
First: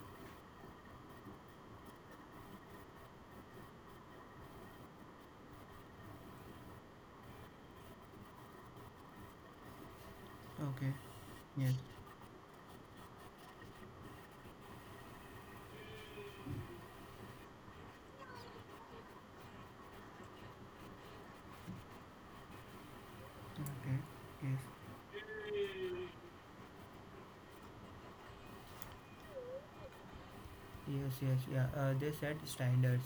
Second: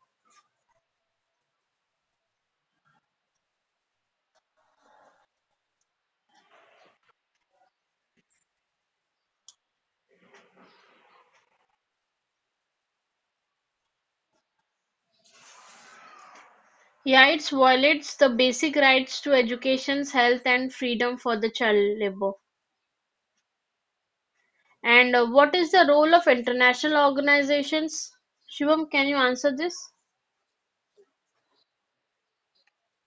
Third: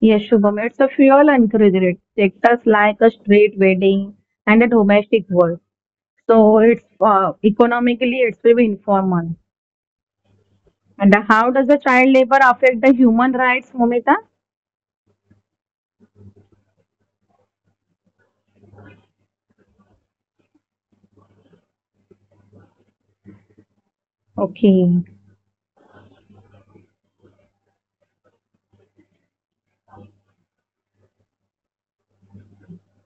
Speaker 3: Yes, Shubham. It's a fuel encouraged sectors like a street wedding and a domestic work. So it's economically it's very informal.
Speaker 1: Okay.
Speaker 3: And how does
Speaker 1: Yes.
Speaker 3: the child labor affect the human rights, Momita?
Speaker 2: Yeah, Yates violates the basic rights to education, health and freedom for the child labor.
Speaker 1: Okay. Yes.
Speaker 3: Okay.
Speaker 2: And what is the role of international organizations? Shivam, can you answer this?
Speaker 1: Yes. Yes. Yeah. They set standards,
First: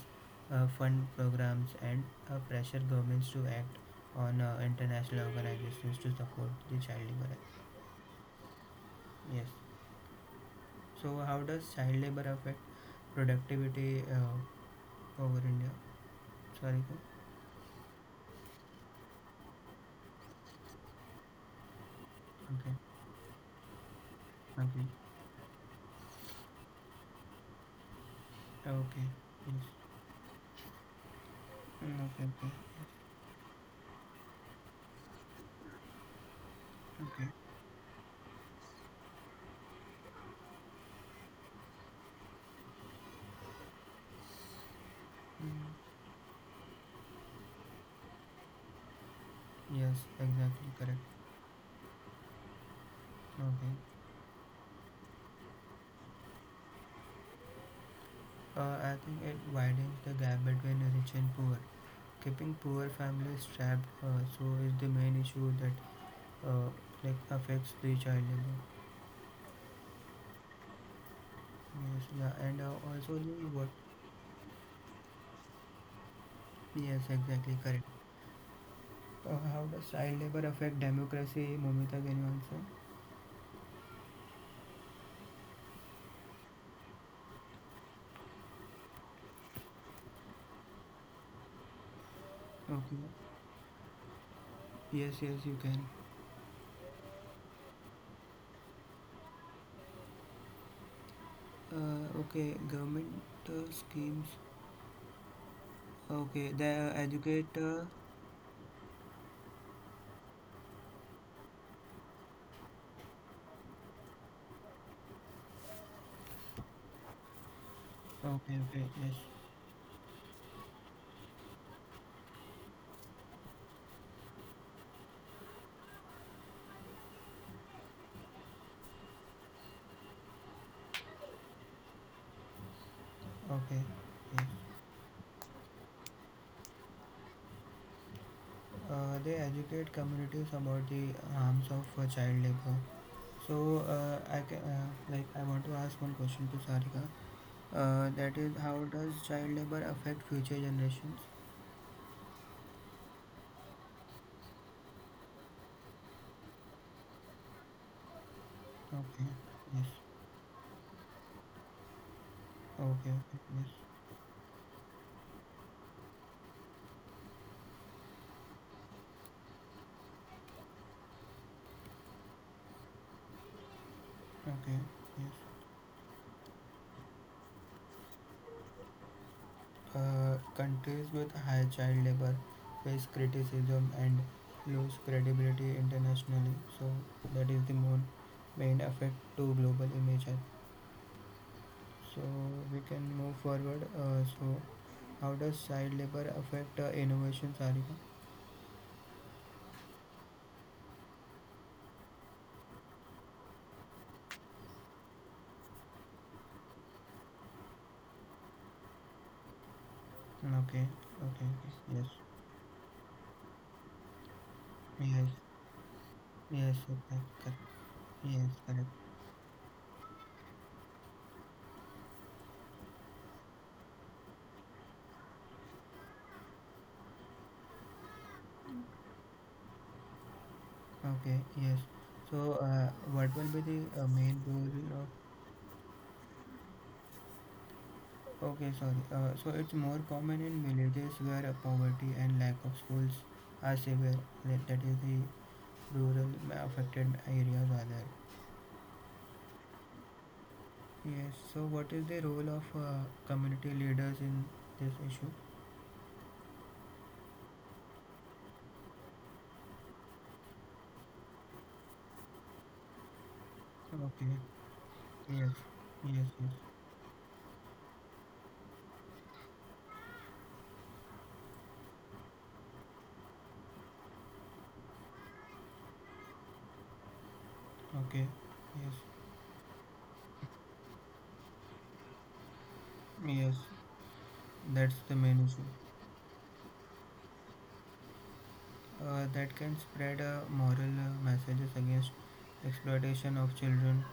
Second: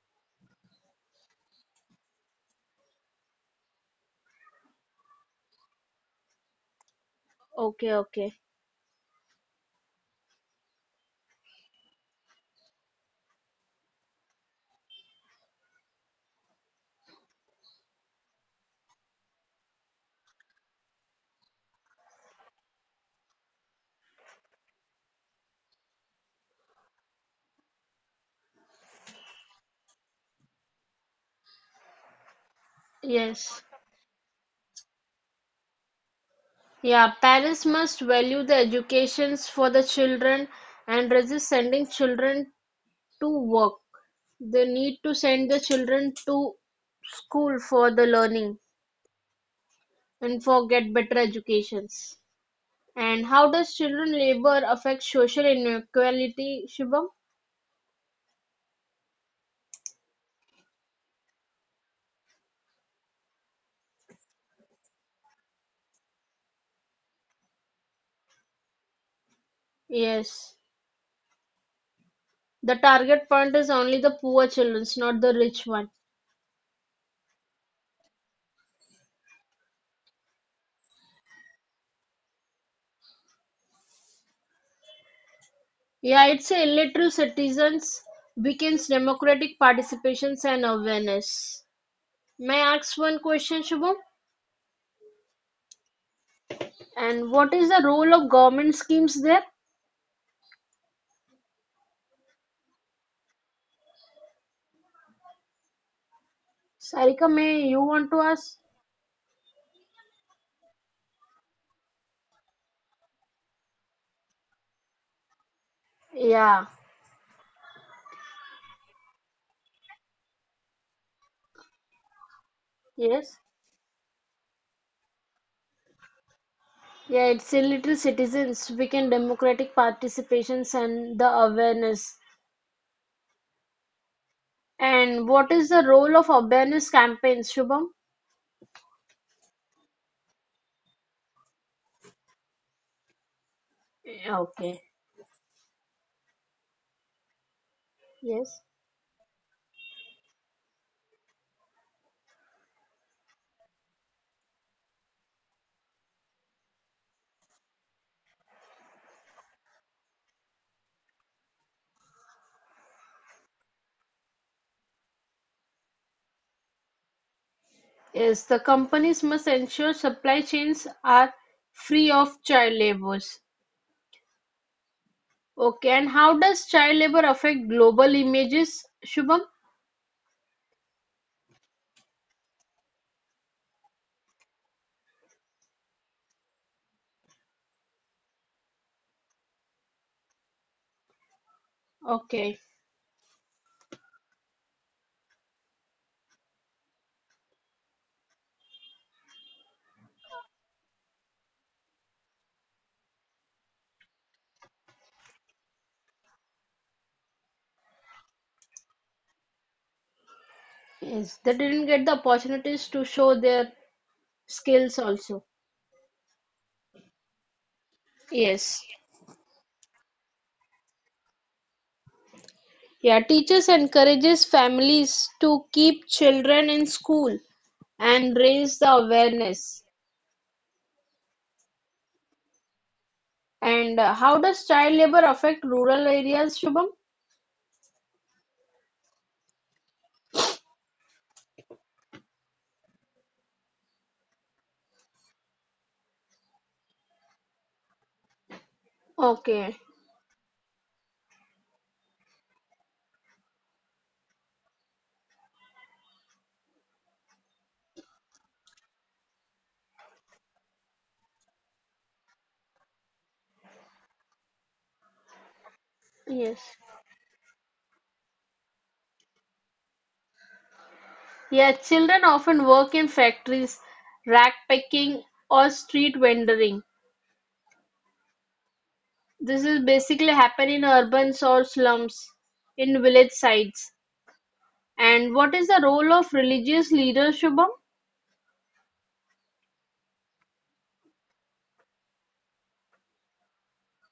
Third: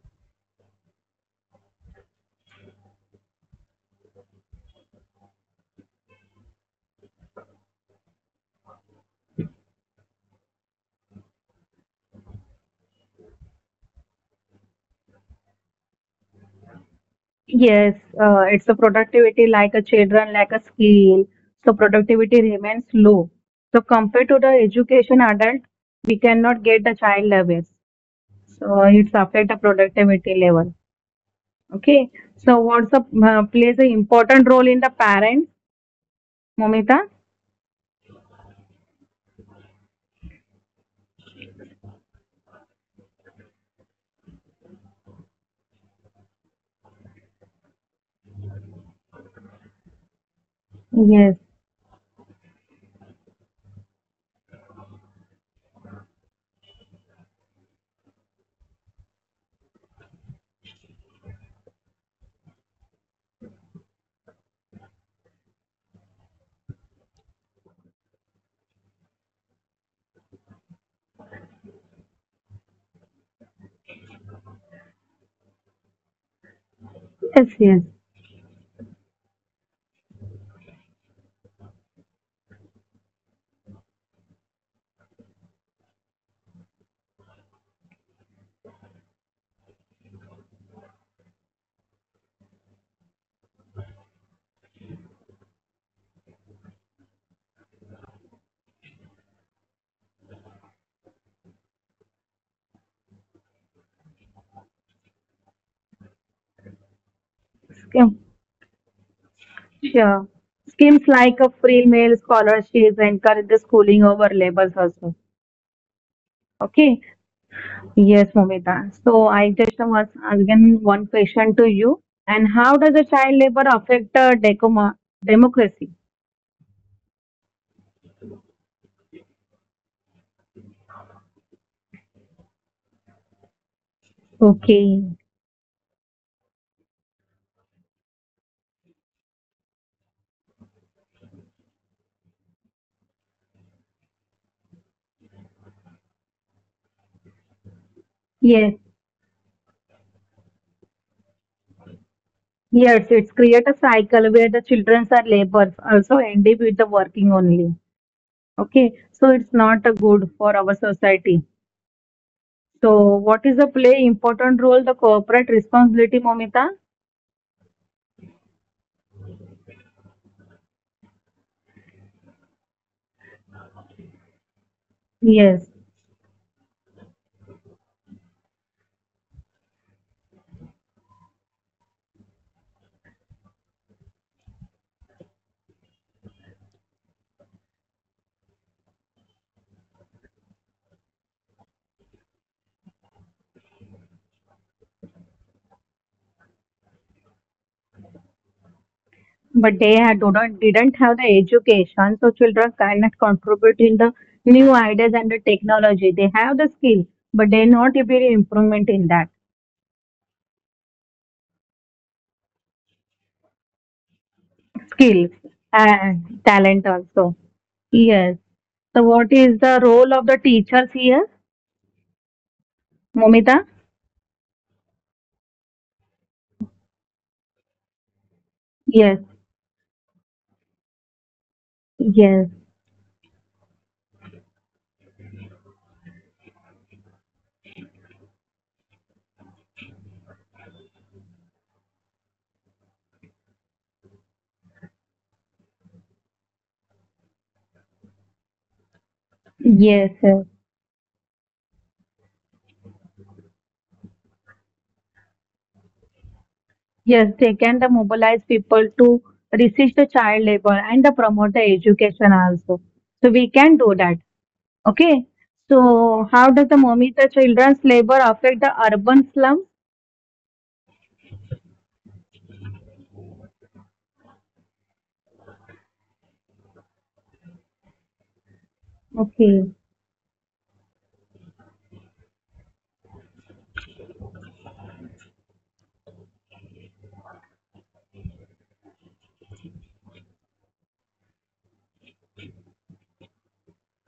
Speaker 1: fund programs, and pressure governments to act on international organizations to support the child labor.
Speaker 2: Okay, okay.
Speaker 1: Yes. So how does child labor affect productivity over India? Sorry. Go-
Speaker 3: Yes, it's a productivity like a children like a skill. So productivity
Speaker 1: Okay.
Speaker 3: remains low. So compared to the
Speaker 1: Okay.
Speaker 3: education adult, we cannot get the child levels. So
Speaker 1: Okay.
Speaker 3: it's affect the
Speaker 1: Yes.
Speaker 3: productivity level.
Speaker 1: Okay.
Speaker 3: Okay. So
Speaker 1: Okay.
Speaker 3: what's the
Speaker 2: Yes.
Speaker 3: plays an important role in the parents, Momita?
Speaker 2: Yeah,
Speaker 1: Okay.
Speaker 2: parents must value the educations for the children and resist sending children to work. They need to send the children to school for the learning
Speaker 1: Yes.
Speaker 2: and
Speaker 1: Exactly.
Speaker 2: for get
Speaker 1: Correct.
Speaker 2: better
Speaker 3: Yes,
Speaker 2: educations. And how does
Speaker 1: Okay.
Speaker 2: children labor affect social inequality, Shubham?
Speaker 1: I think it widens the gap between rich and poor. Keeping poor families trapped, so is the main issue that uh, affects the child labor.
Speaker 2: Yes.
Speaker 1: Yes. Yeah. And
Speaker 2: The
Speaker 1: also
Speaker 2: target
Speaker 1: the
Speaker 2: point
Speaker 1: what?
Speaker 2: is only the poor children, not the rich one.
Speaker 1: Yes.
Speaker 3: yes,
Speaker 1: Exactly.
Speaker 3: yes.
Speaker 1: Correct. How does child labor affect democracy, Momita? Can you answer?
Speaker 2: Yeah, it's a illiterate citizens weakens democratic participations and awareness. May I ask one
Speaker 1: Okay.
Speaker 2: question, Shubham?
Speaker 1: Yes, yes, you can.
Speaker 2: And what is the role of government schemes there?
Speaker 1: Okay, government schemes. Okay, they
Speaker 2: Sarika,
Speaker 1: educate.
Speaker 2: may you want
Speaker 3: Scheme,
Speaker 2: to ask?
Speaker 3: sure. Schemes like a free meal scholarships encourage the schooling over labels also.
Speaker 2: Yeah.
Speaker 3: Okay. Yes,
Speaker 1: Okay,
Speaker 3: Momita.
Speaker 1: okay, yes,
Speaker 3: So I just was asking one question to you. And how does the
Speaker 2: Yes.
Speaker 3: child labor affect decoma democracy?
Speaker 2: Yeah, it's illiterate citizens weaken democratic participations and the awareness.
Speaker 1: okay, yes.
Speaker 3: Okay.
Speaker 2: And what is the role of awareness campaigns, Shubham?
Speaker 1: They educate communities about the harms of child labor. So, I can,
Speaker 2: Okay.
Speaker 1: like I want to ask one question to Sarika. That is,
Speaker 2: Yes.
Speaker 1: how
Speaker 3: Yes.
Speaker 1: does child labor affect future generations?
Speaker 3: Yes, it's create a cycle where the children's are labors also end up with the working only. Okay.
Speaker 1: Okay,
Speaker 3: So it's
Speaker 1: yes,
Speaker 3: not a good for our society.
Speaker 1: okay,
Speaker 3: So
Speaker 1: okay,
Speaker 3: what is
Speaker 1: yes,
Speaker 3: the play important role the corporate responsibility, Momita?
Speaker 2: Yes, the companies must ensure supply chains are free of child labors.
Speaker 1: okay, yes.
Speaker 3: Yes.
Speaker 2: Okay, and how does child labor affect global images, Shubham?
Speaker 1: Countries with high child labor face criticism and lose credibility internationally. So that is the main main effect to global image. Health. So
Speaker 2: Okay.
Speaker 1: we can move forward. So how does child labor affect innovation, Sarika?
Speaker 3: But they had do not didn't have the education, so children cannot contribute in the new ideas and the technology. They have the skill, but they not really improvement in that
Speaker 1: Okay,
Speaker 2: Yes,
Speaker 1: okay,
Speaker 2: they didn't
Speaker 1: yes,
Speaker 2: get the opportunities to show their skills
Speaker 1: yes,
Speaker 3: skill
Speaker 2: also.
Speaker 3: and
Speaker 1: yes,
Speaker 3: talent
Speaker 1: okay,
Speaker 3: also.
Speaker 1: correct.
Speaker 3: Yes,
Speaker 1: Yes,
Speaker 2: Yes.
Speaker 1: correct.
Speaker 3: so what is the role of the teachers here,
Speaker 2: Yeah,
Speaker 3: Momita?
Speaker 2: teachers encourages families to keep children in school and raise the
Speaker 3: yes
Speaker 2: awareness.
Speaker 1: Okay, yes.
Speaker 3: yes
Speaker 1: So what will be the
Speaker 2: And
Speaker 1: main
Speaker 2: how
Speaker 1: goal
Speaker 2: does child labor affect rural areas, Shubham?
Speaker 1: okay, sorry. So it's more common in villages where poverty and lack of schools are severe. That is the rural affected areas are there.
Speaker 2: Okay,
Speaker 3: yes yes
Speaker 1: Yes. So what is the role of community leaders in this issue?
Speaker 3: Yes, they can the mobilize people to resist the child labor and the promote the education also. So we can do that.
Speaker 1: Okay.
Speaker 3: Okay,
Speaker 1: Yes. Yes.
Speaker 3: so
Speaker 1: Yes.
Speaker 3: how
Speaker 2: yes.
Speaker 3: does the Momita children's labor affect the urban slum?
Speaker 2: Yeah, children often work in factories, rack picking, or street vendoring.
Speaker 1: Okay. Yes.
Speaker 2: This
Speaker 3: Okay,
Speaker 2: is basically happen in urban or slums, in village
Speaker 1: Yes.
Speaker 2: sites.
Speaker 1: That's the
Speaker 2: And
Speaker 1: main
Speaker 2: what
Speaker 1: issue.
Speaker 2: is the role of religious leaders, Shubham?
Speaker 1: That can spread moral messages against exploitation of children.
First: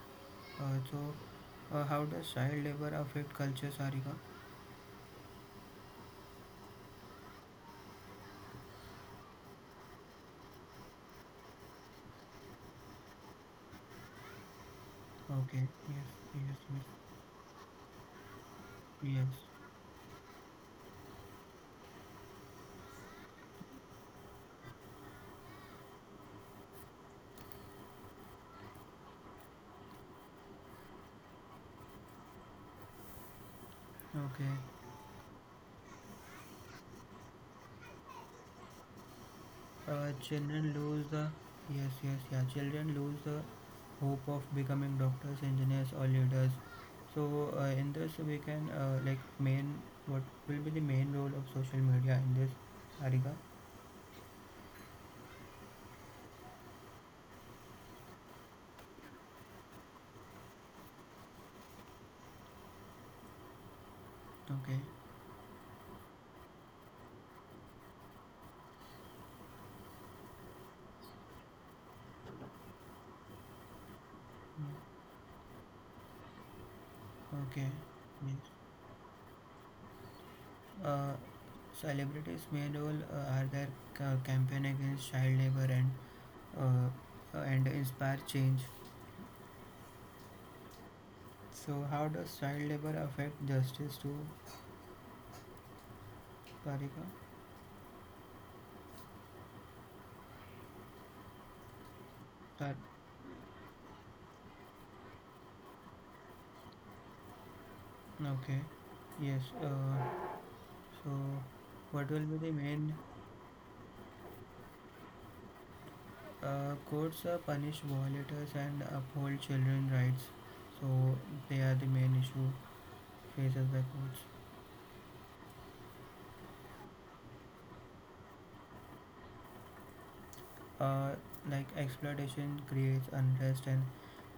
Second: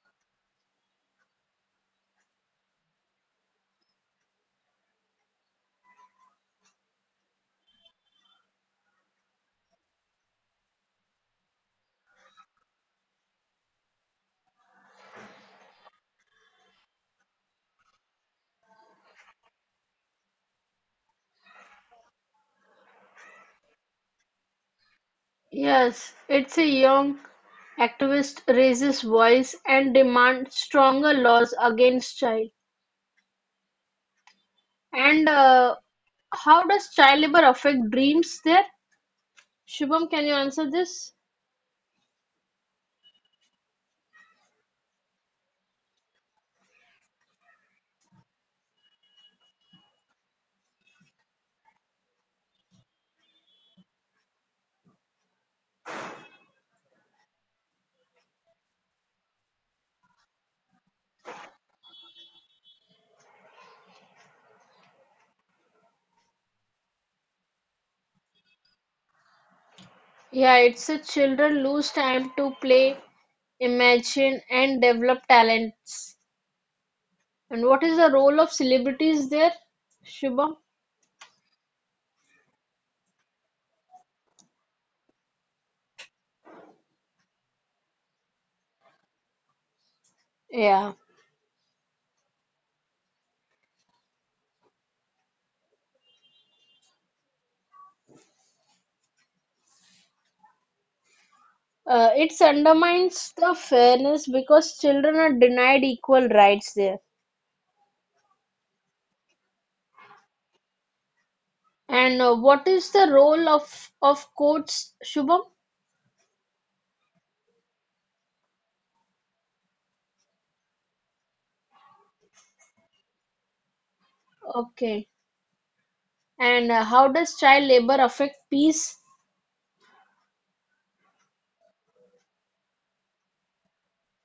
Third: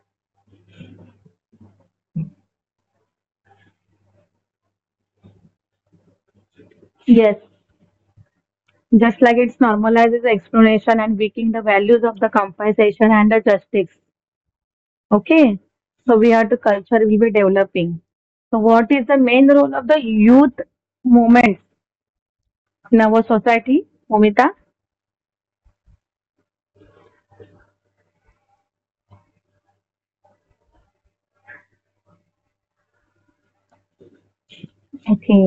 Speaker 1: So, how does child labor affect culture, Sarika?
Speaker 3: yes, just like it normalizes exploration and weakening the values of the compensation and the justice. Okay,
Speaker 1: Okay, yes,
Speaker 3: so we have to
Speaker 1: yes,
Speaker 3: culture will be developing. So what is the
Speaker 1: yes,
Speaker 3: main role of the youth movement in our society, Momita?
Speaker 2: Yes, it's a young activist raises voice and demand stronger laws against child.
Speaker 1: yes. Okay.
Speaker 2: And
Speaker 3: Okay.
Speaker 2: how does child labor affect dreams there? Shubham, can you answer
Speaker 1: Children lose
Speaker 2: this?
Speaker 1: the Yes, yes, yeah. Children lose the hope of becoming doctors, engineers, or leaders. So in this, we can like main what will be the main role of social media in this, Sarika? Okay,
Speaker 2: Yeah, it's a children lose time to play, imagine, and develop talents. And
Speaker 1: okay.
Speaker 2: what is the role
Speaker 1: Means,
Speaker 2: of celebrities there, Shubham?
Speaker 1: Uh, celebrities' main role are their campaign against child labor uh, and inspire change.
Speaker 2: Yeah,
Speaker 1: So how does child labor affect justice too, Karika,
Speaker 2: it
Speaker 1: that
Speaker 2: undermines the fairness because children are denied equal rights there.
Speaker 1: okay, yes. So, what will
Speaker 2: And
Speaker 1: be the
Speaker 2: what is
Speaker 1: main
Speaker 2: the role of courts, Shubham?
Speaker 1: courts punish violators and uphold children rights? So they are the main issue faces by courts.
Speaker 2: Okay. And how does child labor affect peace?
Speaker 1: Uh, like exploitation creates unrest and